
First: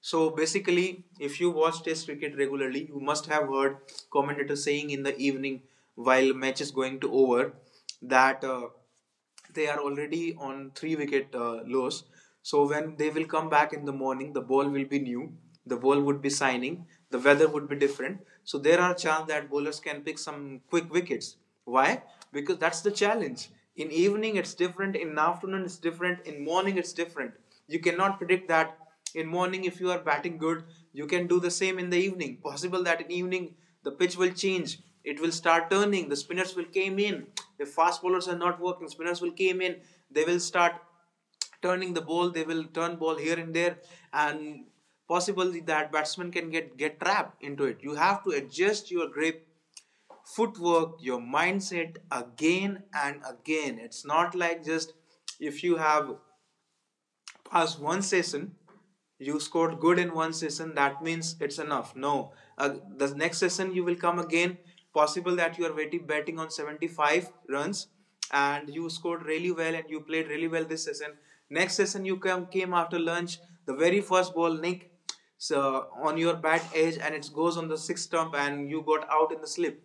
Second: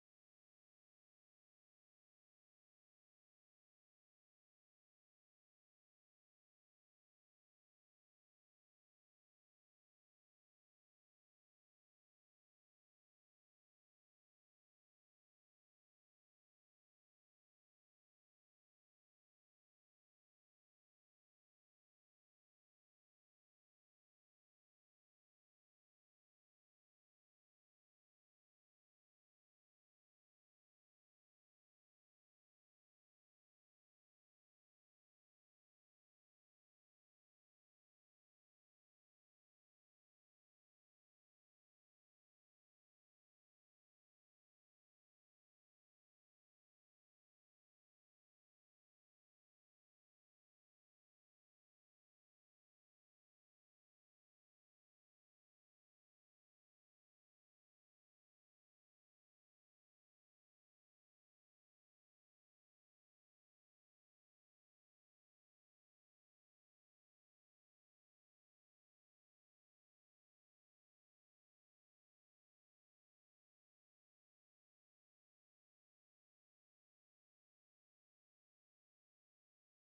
[SPEAKER 1] So basically, if you watch Test cricket regularly, you must have heard commentators saying in the evening while match is going to over that they are already on three wicket loss. So when they will come back in the morning, the ball will be new, the ball would be shining, the weather would be different. So there are chance that bowlers can pick some quick wickets. Why? Because that's the challenge. In evening it's different, in afternoon it's different, in morning it's different. You cannot predict that. In morning if you are batting good, you can do the same in the evening. Possible that in evening the pitch will change, it will start turning, the spinners will came in, the fast bowlers are not working, spinners will came in, they will start turning the ball, they will turn ball here and there, and possible that batsman can get trapped into it. You have to adjust your grip, footwork, your mindset again and again. It's not like just if you have pass one session, you scored good in one session, that means it's enough. No, the next session you will come again. Possible that you are waiting, betting on 75 runs, and you scored really well and you played really well this session. Next session you come came after lunch, the very first ball nick so on your bat edge and it goes on the sixth stump and you got out in the slip.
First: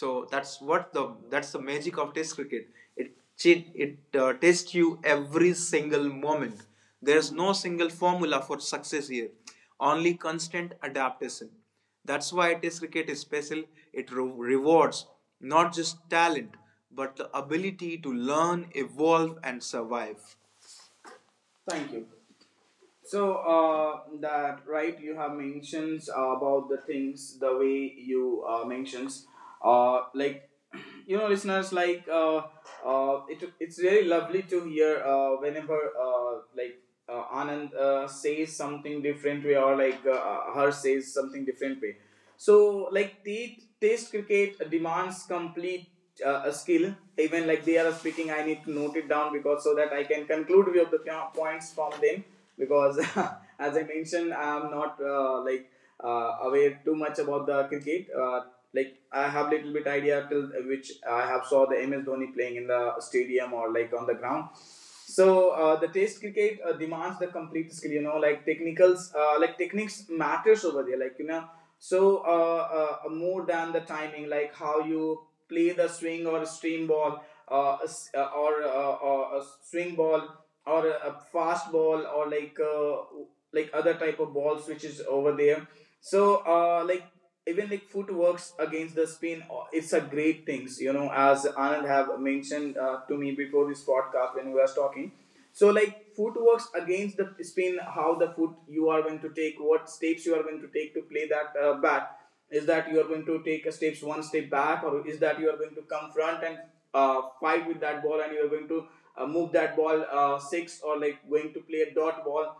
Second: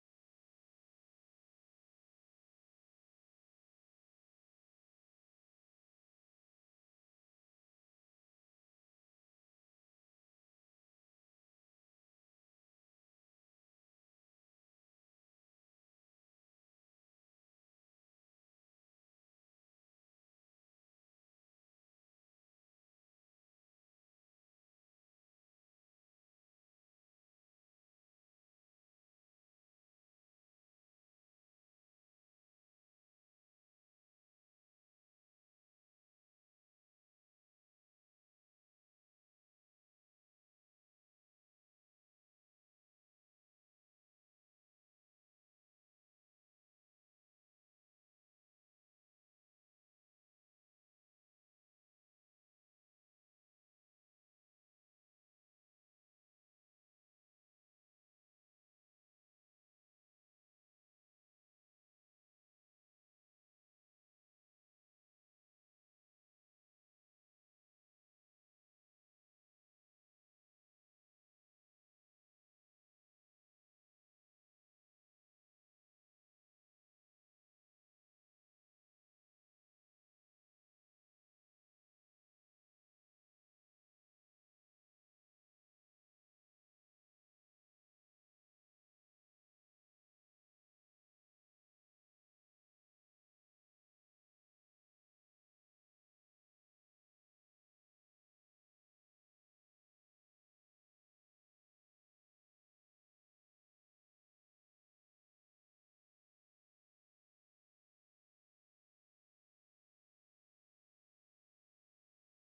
[SPEAKER 1] So that's the magic of test cricket. It it tests you every single moment. There's no single formula for success here, only constant adaptation. That's why Test cricket is special. It rewards not just talent, but the ability to learn, evolve, and survive. Thank you. So that right, you have mentions about the things, the way you mentions like <clears throat> you know listeners like it's really lovely to hear whenever Anand says something different way, or like her says something different way. So, like the test cricket demands complete a skill. Even like they are speaking, I need to note it down because so that I can conclude few of the points from them. Because <laughs> as I mentioned, I am not aware too much about the cricket. Like I have little bit idea till which I have saw the MS Dhoni playing in the stadium or like on the ground. So the test cricket demands the complete skill. You know, like technicals, like techniques matters over there. Like you know, so more than the timing, like how you play the swing or stream ball, uh, or a swing ball, or a fast ball, or like other type of balls which is over there. So like even like footworks against the spin, it's a great things. You know, as Anand have mentioned to me before this podcast when we were talking. So like foot works against the spin, how the foot you are going to take, what steps you are going to take to play that bat. Is that you are going to take a steps one step back, or is that you are going to come front and fight with that ball, and you are going to move that ball six, or like going to play a dot ball,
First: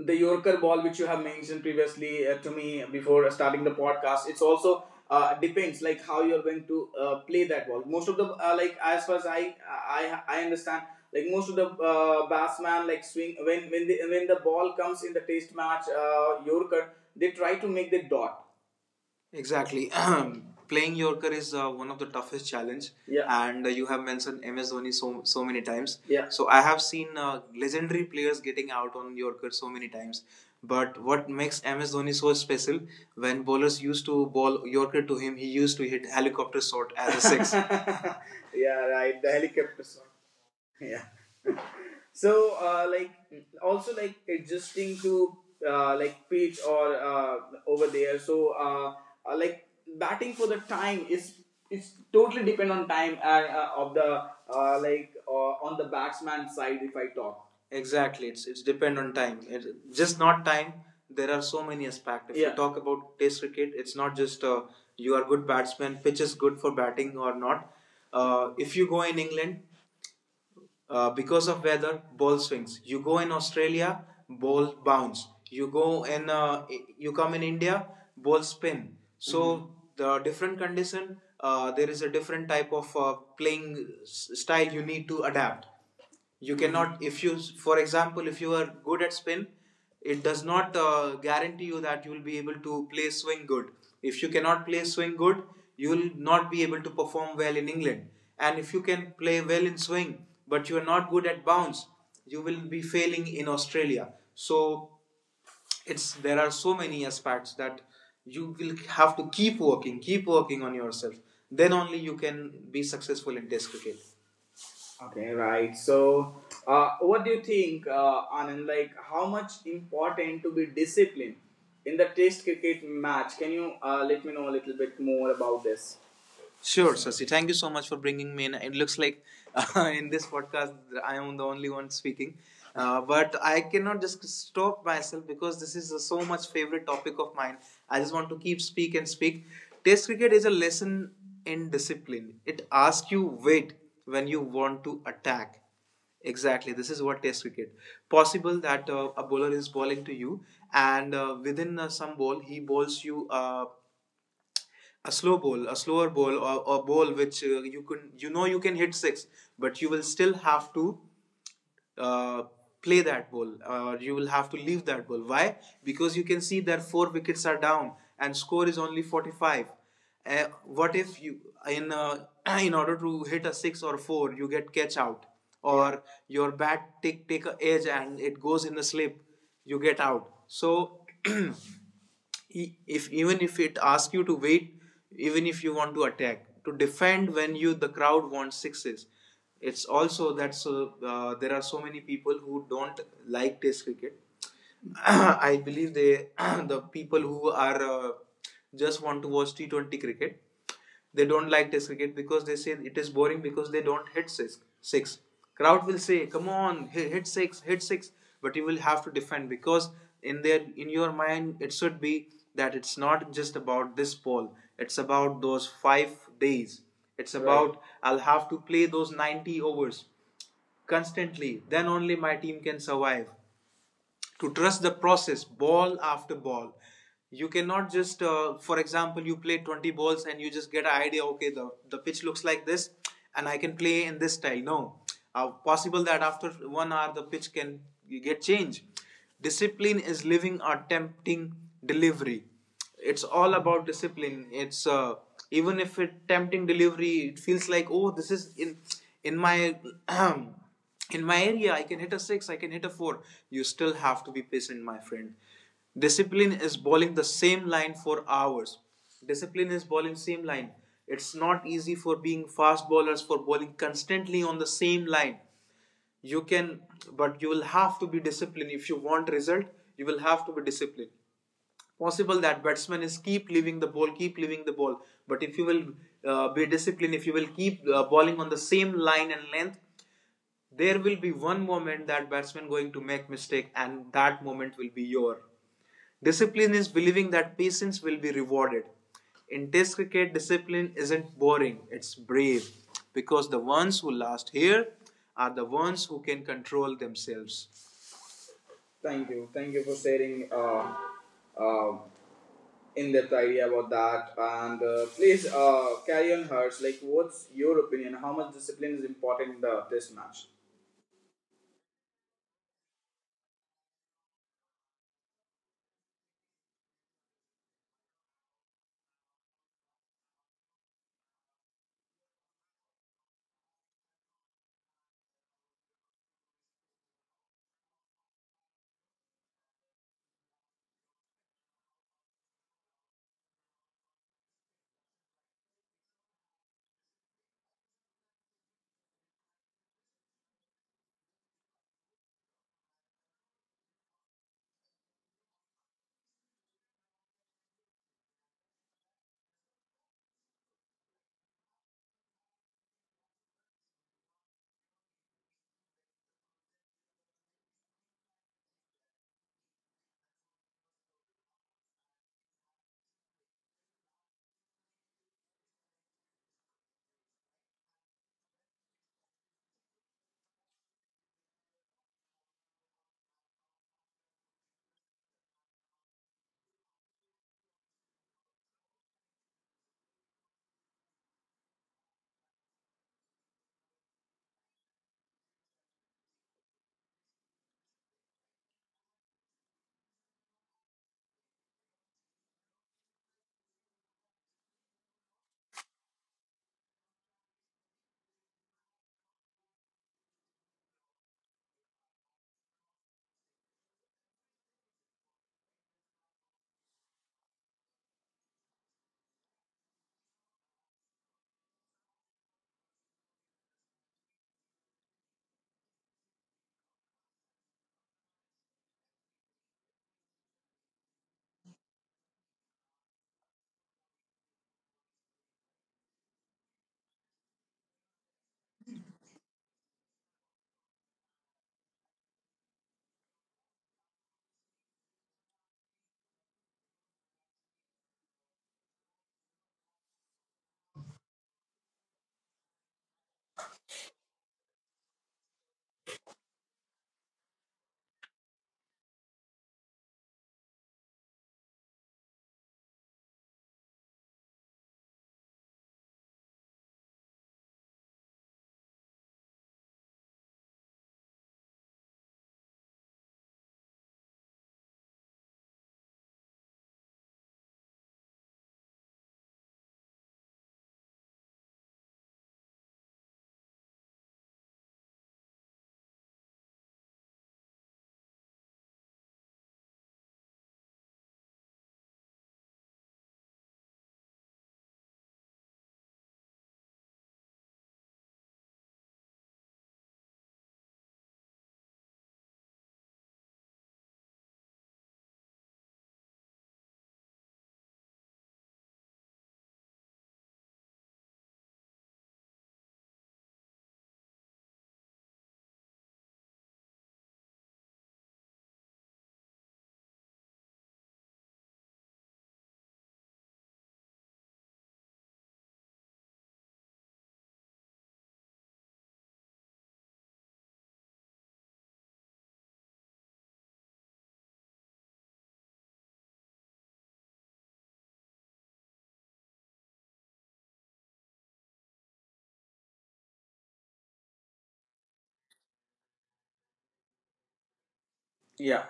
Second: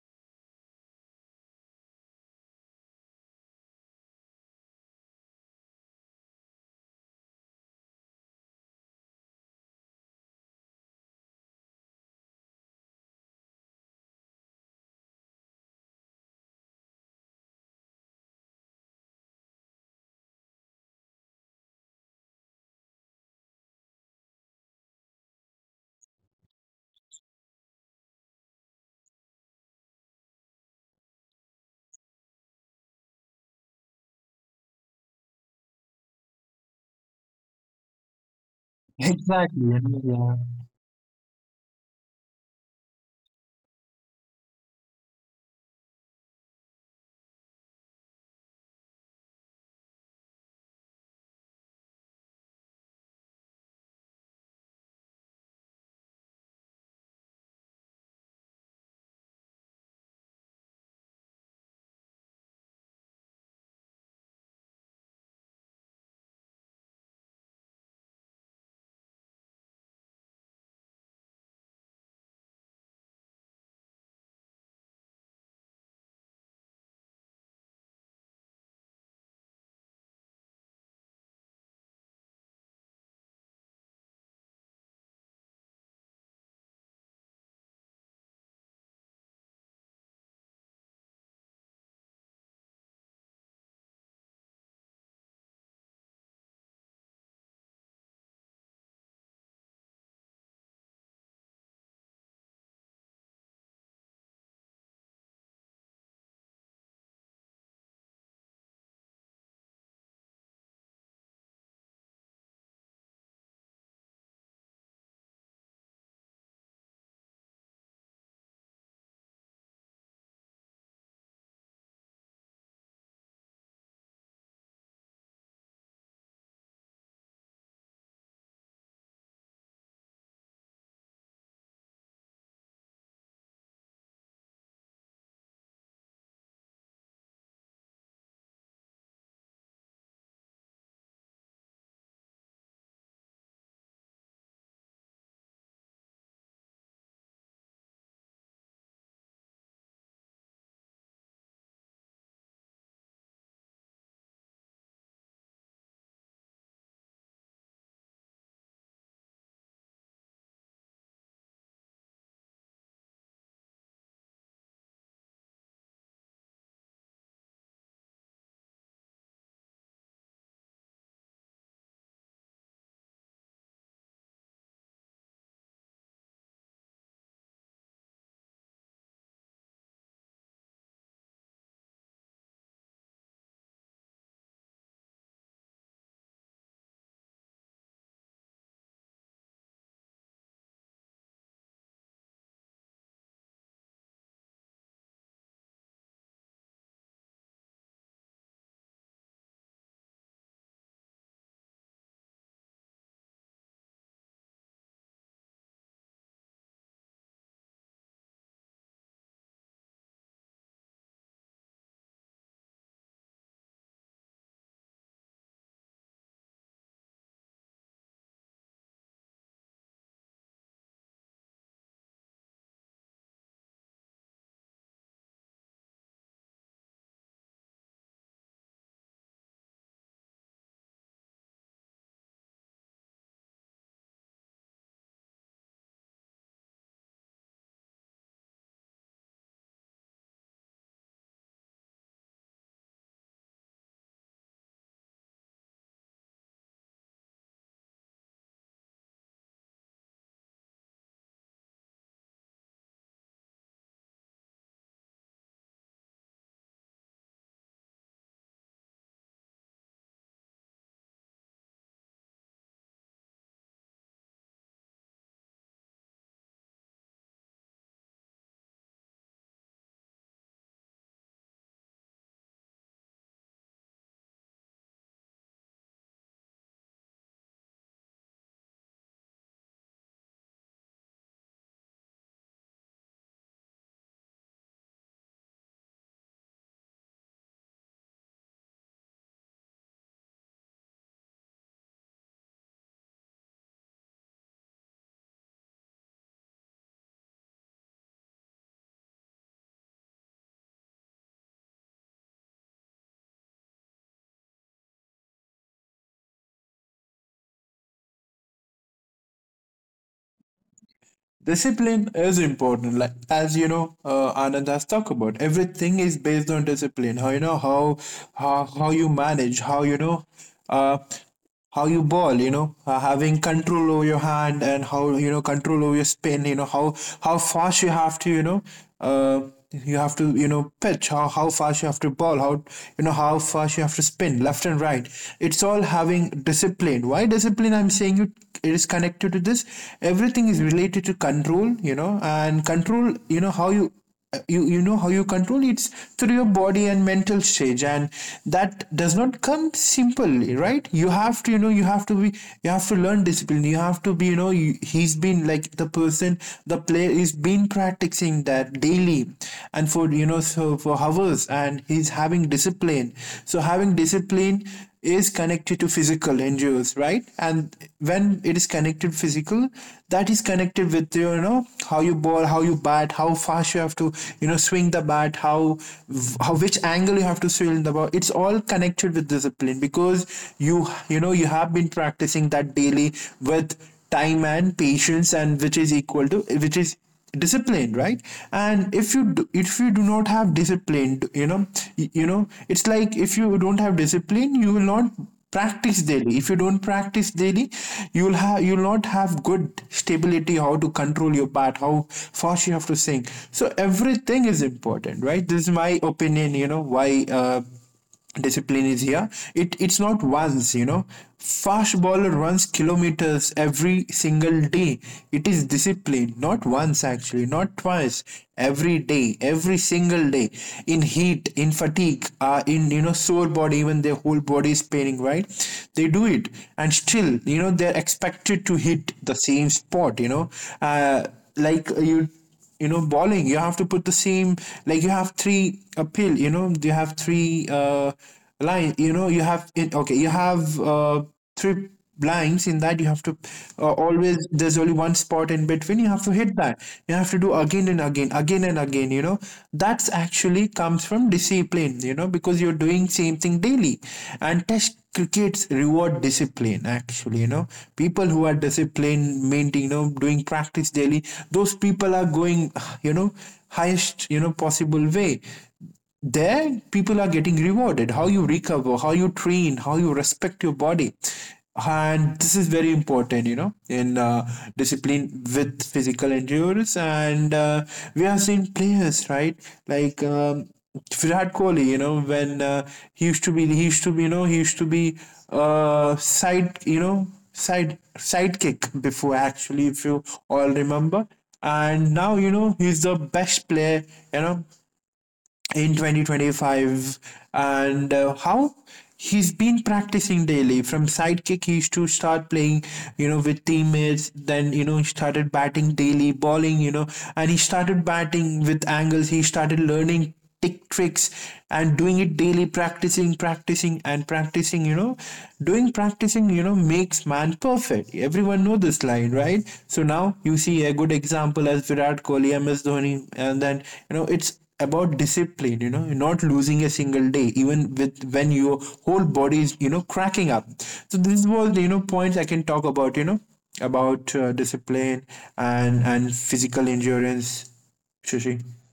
[SPEAKER 1] the Yorker ball, which you have mentioned previously to me before starting the podcast, it's also depends like how you're going to play that ball. Most of the like as far as I understand, like most of the batsman like swing when when the ball comes in the Test match Yorker, they try to make the dot. Exactly. <clears throat> Playing Yorker is one of the toughest challenge. Yeah. And you have mentioned MS Dhoni so many times. Yeah. So I have seen legendary players getting out on Yorker so many times. But what makes MS Dhoni so special? When bowlers used to bowl Yorker to him, he used to hit helicopter shot as a six. <laughs> <laughs> Yeah, right. The
[SPEAKER 2] Exactly.
[SPEAKER 1] helicopter shot,
[SPEAKER 2] Yeah.
[SPEAKER 1] yeah. <laughs> So also like adjusting to like pitch or over there, so uh, like batting for the time is, it's totally depend on time of the, on the batsman side if I talk. Exactly, it's depend on time. It, just not time. There are so many aspects. If you, yeah, talk about Test cricket, it's not just you are good batsman, pitch is good for batting or not. If you go in England, because of weather, ball swings. You go in Australia, ball bounce. You go in, you come in India, ball spin. So, mm-hmm, the different condition, there is a different type of playing style you need to adapt. You cannot, if you, for example, if you are good at spin, it does not guarantee you that you will be able to play swing good. If you cannot play swing good, you will not be able to perform well in England. And if you can play well in swing but you are not good at bounce, you will be failing in Australia. So it's, there are so many aspects that you will have to keep working on yourself. Then only you can be successful in Test cricket. Okay, right. So, what do you think, Anand? Like, how much important to be disciplined in the Test cricket match? Can you let me know a little bit more about this? Sure, Sasi. Thank you so much for bringing me in. It looks like <laughs> in this podcast I am the only one speaking, but I cannot just stop myself because this is a so much favorite topic of mine. I just want to keep speak and speak. Test cricket is a lesson in discipline. It asks you wait when you want to attack. Exactly, this is what Test cricket. Possible that a bowler is bowling to you, and within some ball he bowls you a slow ball, a slower ball, or a ball which you can, you know, you can hit six, but you will still have to uh, play that ball, or you will have to leave that ball. Why? Because you can see that four wickets are down and score is only 45. What if you in <clears throat> in order to hit a six or four, you get catch out, or your bat take a edge and it goes in the slip, you get out. So <clears throat> if even if it asks you to wait, even if you want to attack, to defend when you, the crowd wants sixes, it's also that. So there are so many people who don't like Test cricket. <clears throat> I believe they, <clears throat> the people who are just want to watch T20 cricket, they don't like Test cricket because they say it is boring because they don't hit six. Crowd will say, "Come on, hit six, hit six." But you will have to defend because in their, in your mind it should be that it's not just about this ball. It's about those 5 days. It's, right, about right. I'll have to play those 90 overs constantly. Then only my team can survive, to trust the process ball after ball. You cannot just, for example, you play 20 balls and you just get an idea, okay, the pitch looks like this and I can play in this style. No, possible that after 1 hour the pitch can get changed. Discipline is living a tempting delivery. It's all about discipline. It's even if it tempting delivery, it feels like, oh, this is in my <clears throat> in my area I can hit a 6, I can hit a 4. You still have to be patient, my friend. Discipline is bowling the same line for hours. Discipline is bowling same line. It's not easy for being fast bowlers for bowling constantly on the same line. You can, but you will have to be disciplined. If you want result, you will have to be disciplined. Possible that batsman is keep leaving the ball, keep leaving the ball. But if you will be disciplined, if you will keep bowling on the same line and length, there will be one moment that batsman going to make mistake, and that moment will be your. Discipline is believing that patience will be rewarded. In Test cricket, discipline isn't boring; it's brave, because the ones who last here are the ones who can control themselves. Thank you. Thank you for sharing uh, in-depth idea about that. And please carry on, Hurts. Like, what's your opinion? How much discipline is important in the test match?
[SPEAKER 2] Discipline is important, like, as you know, Anand has talked about. Everything is based on discipline. How how you manage, how, uh, how you ball. You know, having control over your hand, and how control over your spin. You know how fast you have to. You know, uh, you have to, pitch. How fast you have to ball. How, how fast you have to spin, left and right. It's all having discipline. Why discipline I'm saying you? It is connected to this, everything is related to control, and control, how you you you know how you control. It's through your body and mental stage, and that does not come simply, right? You have to, you have to be, you have to learn discipline. You have to be, he's been like the person, the player is been practicing that daily, and for, so for hours, and he's having discipline. So having discipline is connected to physical endures, right? And when it is connected physical, that is connected with, how you ball, how you bat, how fast you have to, swing the bat, how, which angle you have to swing the ball. It's all connected with discipline, because you know you have been practicing that daily with time and patience, and which is equal to, which is discipline, right? And if you do not have discipline, it's like, if you don't have discipline, you will not practice daily. If you don't practice daily, you will not have good stability, how to control your part, how fast you have to sing. So everything is important, right? This is my opinion, why discipline is here. It's not once, fast bowler runs kilometers every single day. It is discipline, not once actually, not twice, every day, every single day, in heat, in fatigue, in, sore body, even their whole body is paining, right? They do it, and still, they're expected to hit the same spot, uh, like you know bowling, you have to put the same, like you have three appeal, you have three line, you have it. Okay, you have three blinds, in that you have to, always, there's only one spot in between, you have to hit that. You have to do again and again, again and again, that's actually comes from discipline, because you're doing same thing daily. And test crickets reward discipline, actually, people who are disciplined maintain, doing practice daily, those people are going, you know highest, possible way. There people are getting rewarded, how you recover, how you train, how you respect your body. And this is very important, in, discipline with physical endurance. And we have seen players, right? Like Virat Kohli, when he used to be he used to be he used to be side, sidekick before, actually, if you all remember. And now, he's the best player, you know in 2025. And how he's been practicing daily. From sidekick, he used to start playing, with teammates, then, he started batting daily, bowling, and he started batting with angles, he started learning tick tricks, and doing it daily, practicing, practicing, and practicing. Doing practicing, makes man perfect. Everyone know this line, right? So now you see a good example as Virat Kohli, MS Dhoni. And then, it's about discipline, not losing a single day, even with, when your whole body is, cracking up. So this was, points I can talk about, about discipline and physical endurance, Shashi.
[SPEAKER 1] Yeah.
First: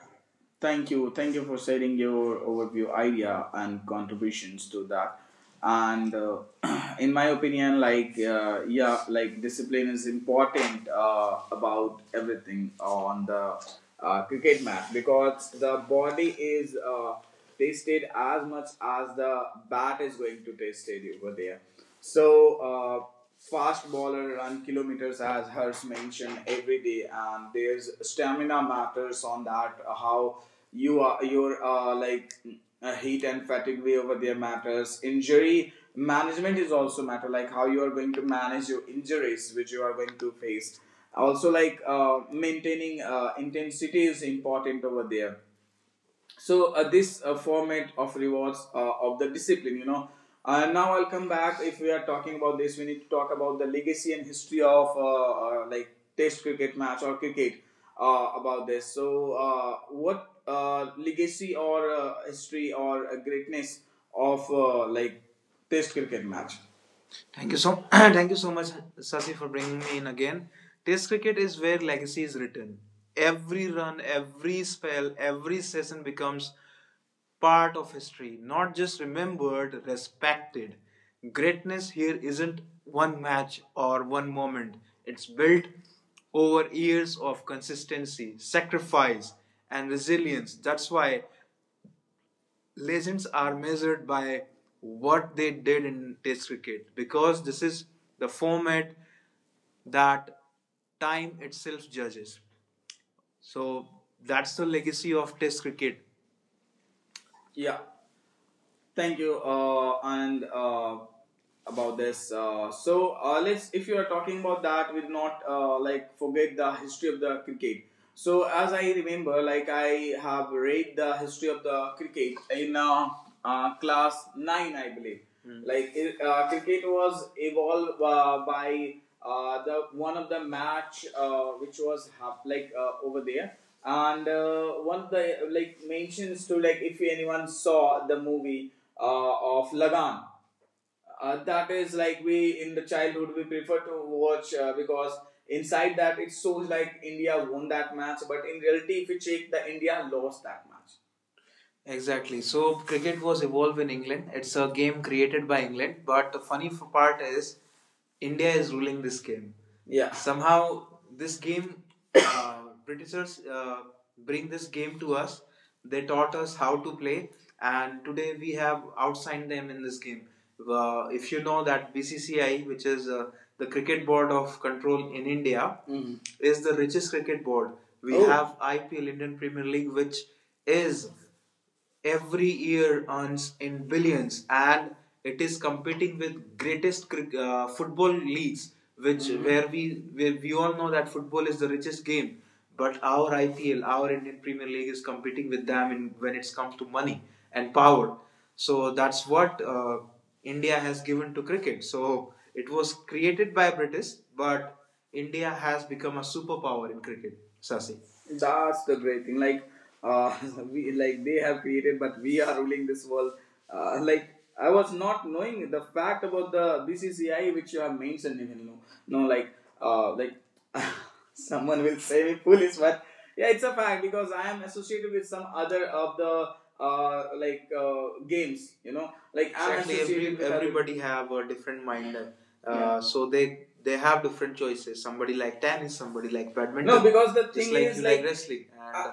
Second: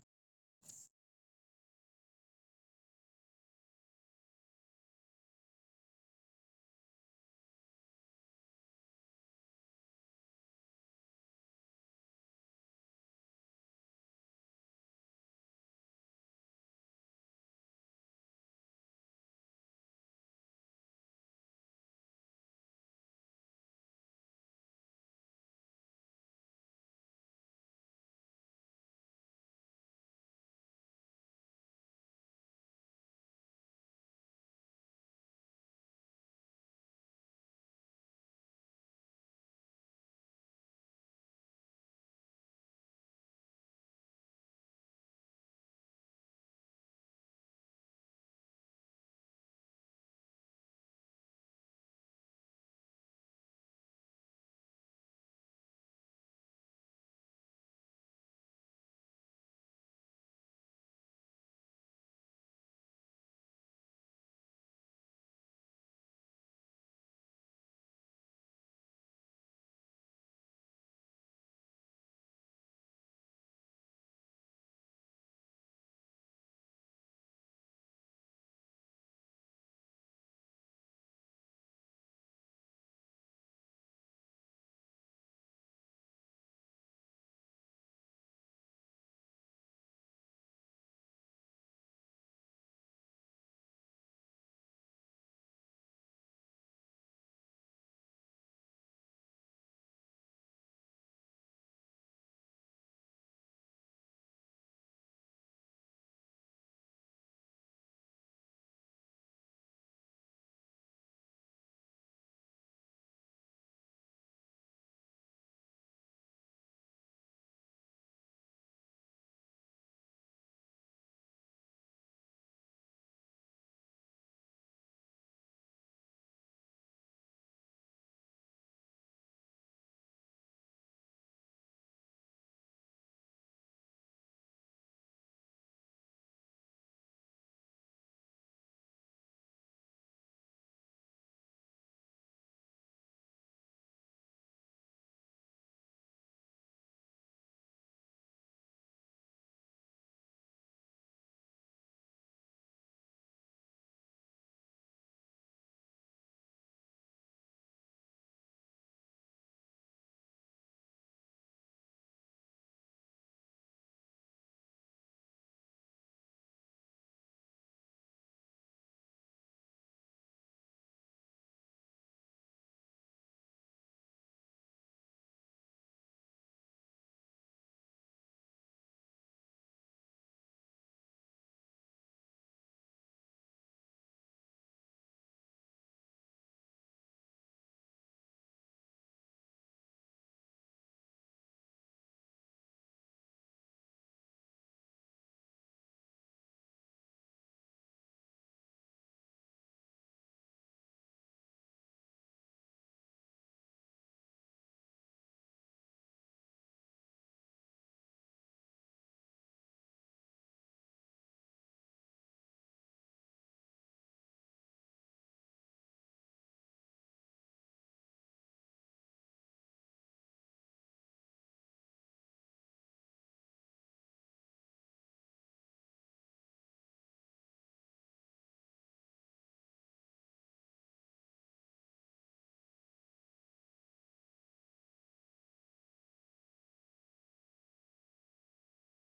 [SPEAKER 1] Thank you. Thank you for sharing your overview idea and contributions to that. And <clears throat> in my opinion, like, yeah, like discipline is important about everything on the cricket match because the body is tested as much as the bat is going to test it over there. So, uh, fast bowler run kilometers as Hurst mentioned every day, and there's stamina matters on that. How you are your heat and fatigue way over there matters. Injury management is also matter, like how you are going to manage your injuries which you are going to face. Also, like maintaining intensity is important over there. So this format of rewards of the discipline, you know, now I'll come back. If we are talking about this, we need to talk about the legacy and history of uh, like Test cricket match or cricket, about this. So what legacy or history or greatness of Test cricket match. Thank you so <clears throat> thank you so much, Sasi, for bringing me in again. Test cricket is where legacy is written. Every run, every spell, every session becomes part of history, not just remembered, respected. Greatness here isn't one match or one moment. It's built over years of consistency, sacrifice, and resilience. That's why legends are measured by what they did in Test cricket, because this is the format that time itself judges. So that's the legacy of Test cricket. Yeah. Thank you. And about this, let's, if you are talking about that, we'll not like forget the history of the cricket. So as I remember, like I have read the history of the cricket in class nine, I believe. Hmm. Like it, cricket was evolved by the one of the match which was like over there, and one of the, like, mentions to, like, if anyone saw the movie of Lagan, that is like we in the childhood we prefer to watch because inside that it shows like India won that match, but in reality if you check, the India lost that match. Exactly. So cricket was evolved in England. It's a game created by England, but the funny part is India is ruling this game. Yeah. Somehow this game, uh, <coughs> Britishers bring this game to us. They taught us how to play, and today we have outsigned them in this game. If you know that BCCI, which is the cricket board of control in India, mhm, is the richest cricket board. We, oh, have IPL, Indian Premier League, which is every year earns in billions, and it is competing with greatest football leagues, which, mhm, where we, where we all know that football is the richest game, but our IPL, our Indian Premier League, is competing with them in, when it comes to money and power. So that's what, India has given to cricket. So it was created by British, but India has become a superpower in cricket, Sasi. That's the great thing. Like, uh, <laughs> we like they have created, but we are ruling this world. Like, I was not knowing the fact about the BCCI which you have mentioned, even no, no like uh, like <laughs> someone will say me foolish, but yeah, it's a fact because I am associated with some other of the games. You know, like I'm, exactly, associated, every, with everybody have a different mind. Yeah. So they have different choices. Somebody like tennis. Somebody like badminton. No, because the just thing like is you like wrestling. And,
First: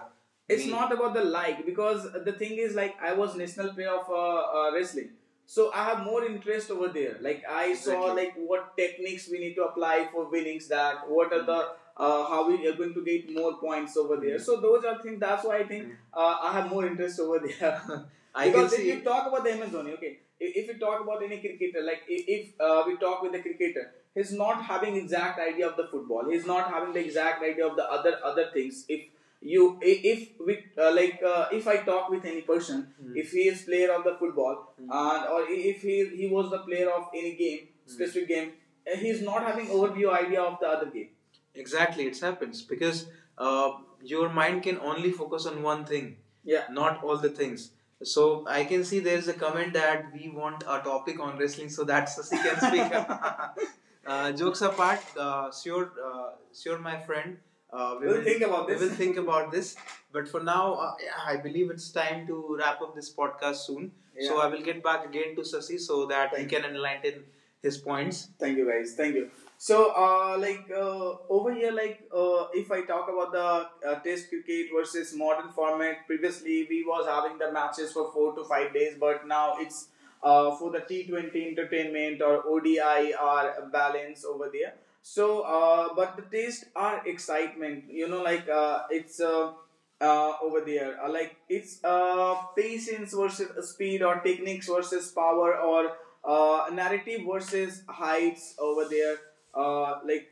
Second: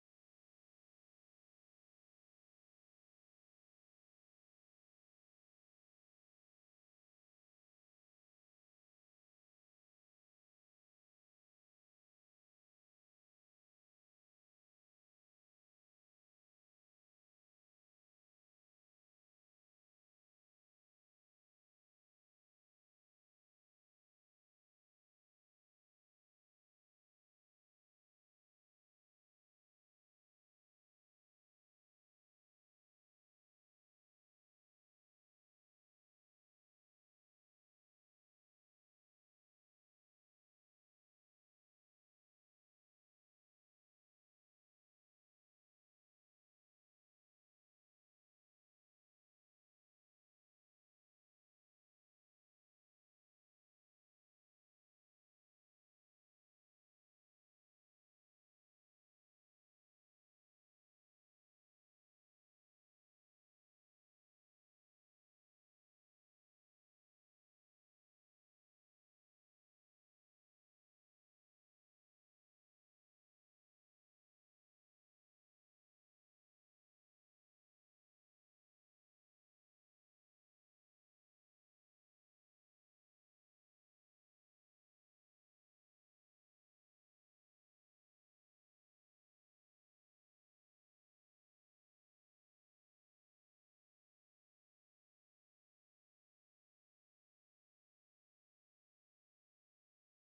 [SPEAKER 1] not about the like because the thing is like I was national player of wrestling. So I have more interest over there. Like I saw Exactly. like what techniques we need to apply for winnings, that what are the how we are going to get more points over there. So those are things. That's why I think I have more interest over there. <laughs> I can because if see. You talk about the MS Dhoni, okay, if you talk about any cricketer, like if we talk with the cricketer, he's not having exact idea of the football. He's not having the exact idea of the other things. You if we if I talk with any person, mm-hmm, if he is player of the football, mm-hmm, and or if he was the player of any game, specific mm-hmm, game, he's not having overview idea of the other game. Exactly, it happens because uh, your mind can only focus on one thing. Yeah. Not all the things. So I can see there is a comment that we want a topic on wrestling so that Sasi can speak. <laughs> Jokes apart, sure, sure, my friend. We We'll will think about this. We will think about this. But for now, yeah, I believe it's time to wrap up this podcast soon. Yeah. So yeah, I will get back again to Sasi so that Thank he can enlighten his points. Thank you, guys. Thank you. so uh, like uh, Over here, if I talk about the test cricket versus modern format, previously we was having the matches for 4 to 5 days, but now it's for the T20 entertainment or ODI are balance over there. So, but the taste are excitement. You know, like it's over there. Like it's patience versus speed, or techniques versus power, or narrative versus heights over there. Uh, like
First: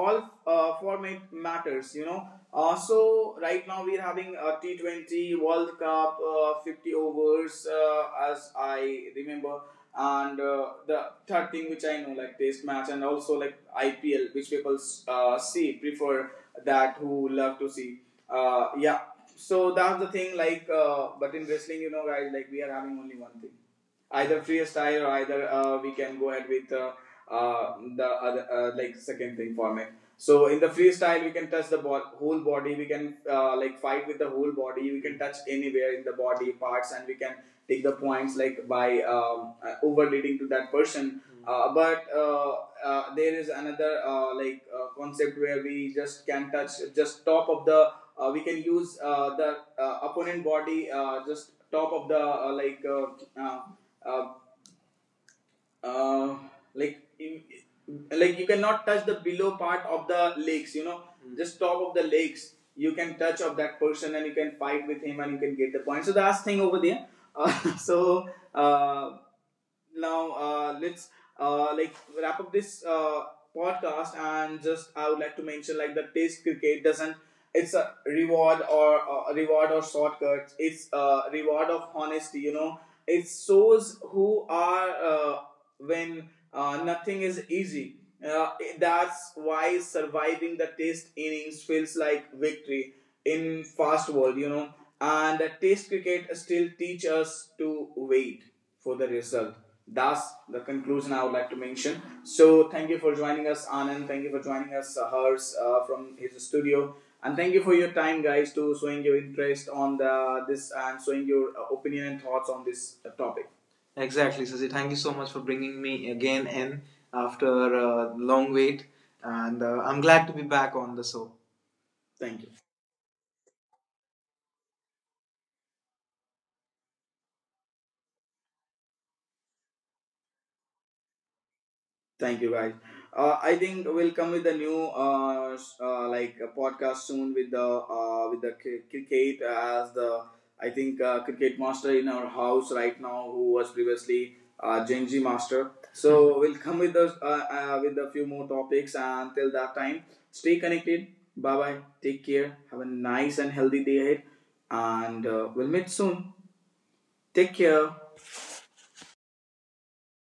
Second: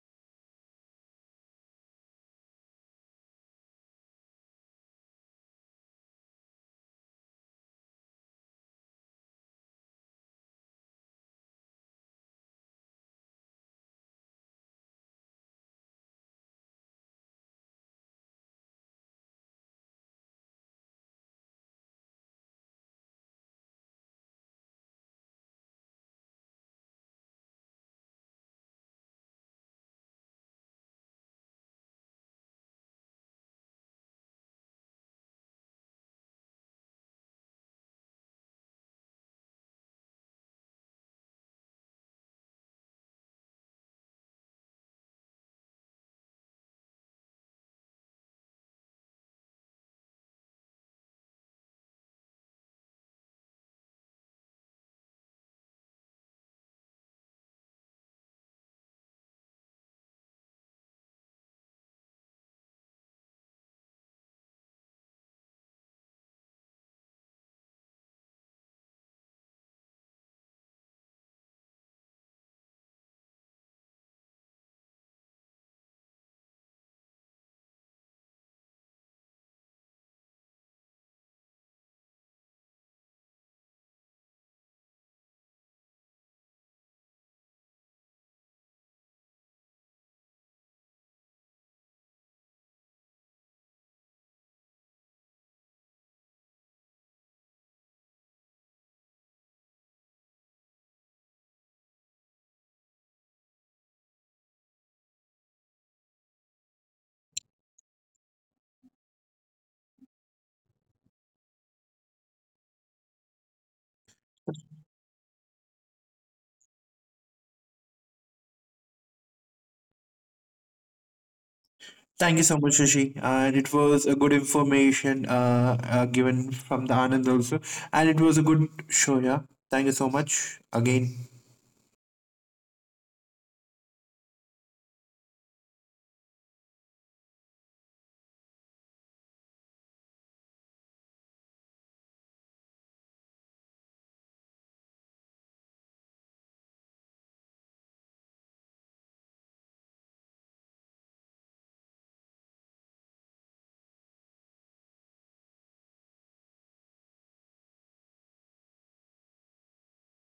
[SPEAKER 1] all format matters, you know. So right now we're having a T20 world cup, 50 overs, as I remember, and the third thing which I know, like test match, and also like IPL which people see prefer, that who love to see. Yeah. So that's the thing. But in wrestling, you know, guys, like we are having only one thing: either freestyle, or either we can go ahead with the other like second thing format. So in the freestyle, we can touch the whole body. We can like fight with the whole body. We can touch anywhere in the body parts, and we can take the points like by overleading to that person. Mm-hmm. But There is another concept where we just can touch just top of the. We can use the opponent body just top of the uh, uh, uh, like you, like you cannot touch the below part of the legs, you know. Mm. Just top of the legs you can touch, of that person, and you can fight with him and you can get the point. So that's thing over there. uh, <laughs> so uh, Now let's uh, like wrap up this podcast, and just I would like to mention, like, the test cricket doesn't, it's a reward, or reward or shortcut, it's a reward of honesty, you know. It shows who are when nothing is easy. Uh, that's why surviving the test innings feels like victory in fast world, you know. And the test cricket still teach us to wait for the result. That's the conclusion I would like to mention. So thank you for joining us, Anand. Thank you for joining us, Hers, from his studio. And thank you for your time, guys, to showing your interest on the this, and showing your opinion and thoughts on this topic. Exactly, Sasi. Thank you so much for bringing me again in after a long wait, and I'm glad to be back on the show. Thank
[SPEAKER 2] Thank
[SPEAKER 1] you.
[SPEAKER 2] you so much, Shashi, and it was a good information, given from the Anand also, and it was a good show. Yeah, thank you so much again.
[SPEAKER 1] Thank you, guys. I think we'll come with a new a podcast soon with the cricket as the, I think, cricket master in our house right now, who was previously Genji master. So <laughs> we'll come with the with a few more topics, and till that time, stay connected. Bye bye. Take care. Have a nice and healthy day ahead, and we'll meet soon. Take care.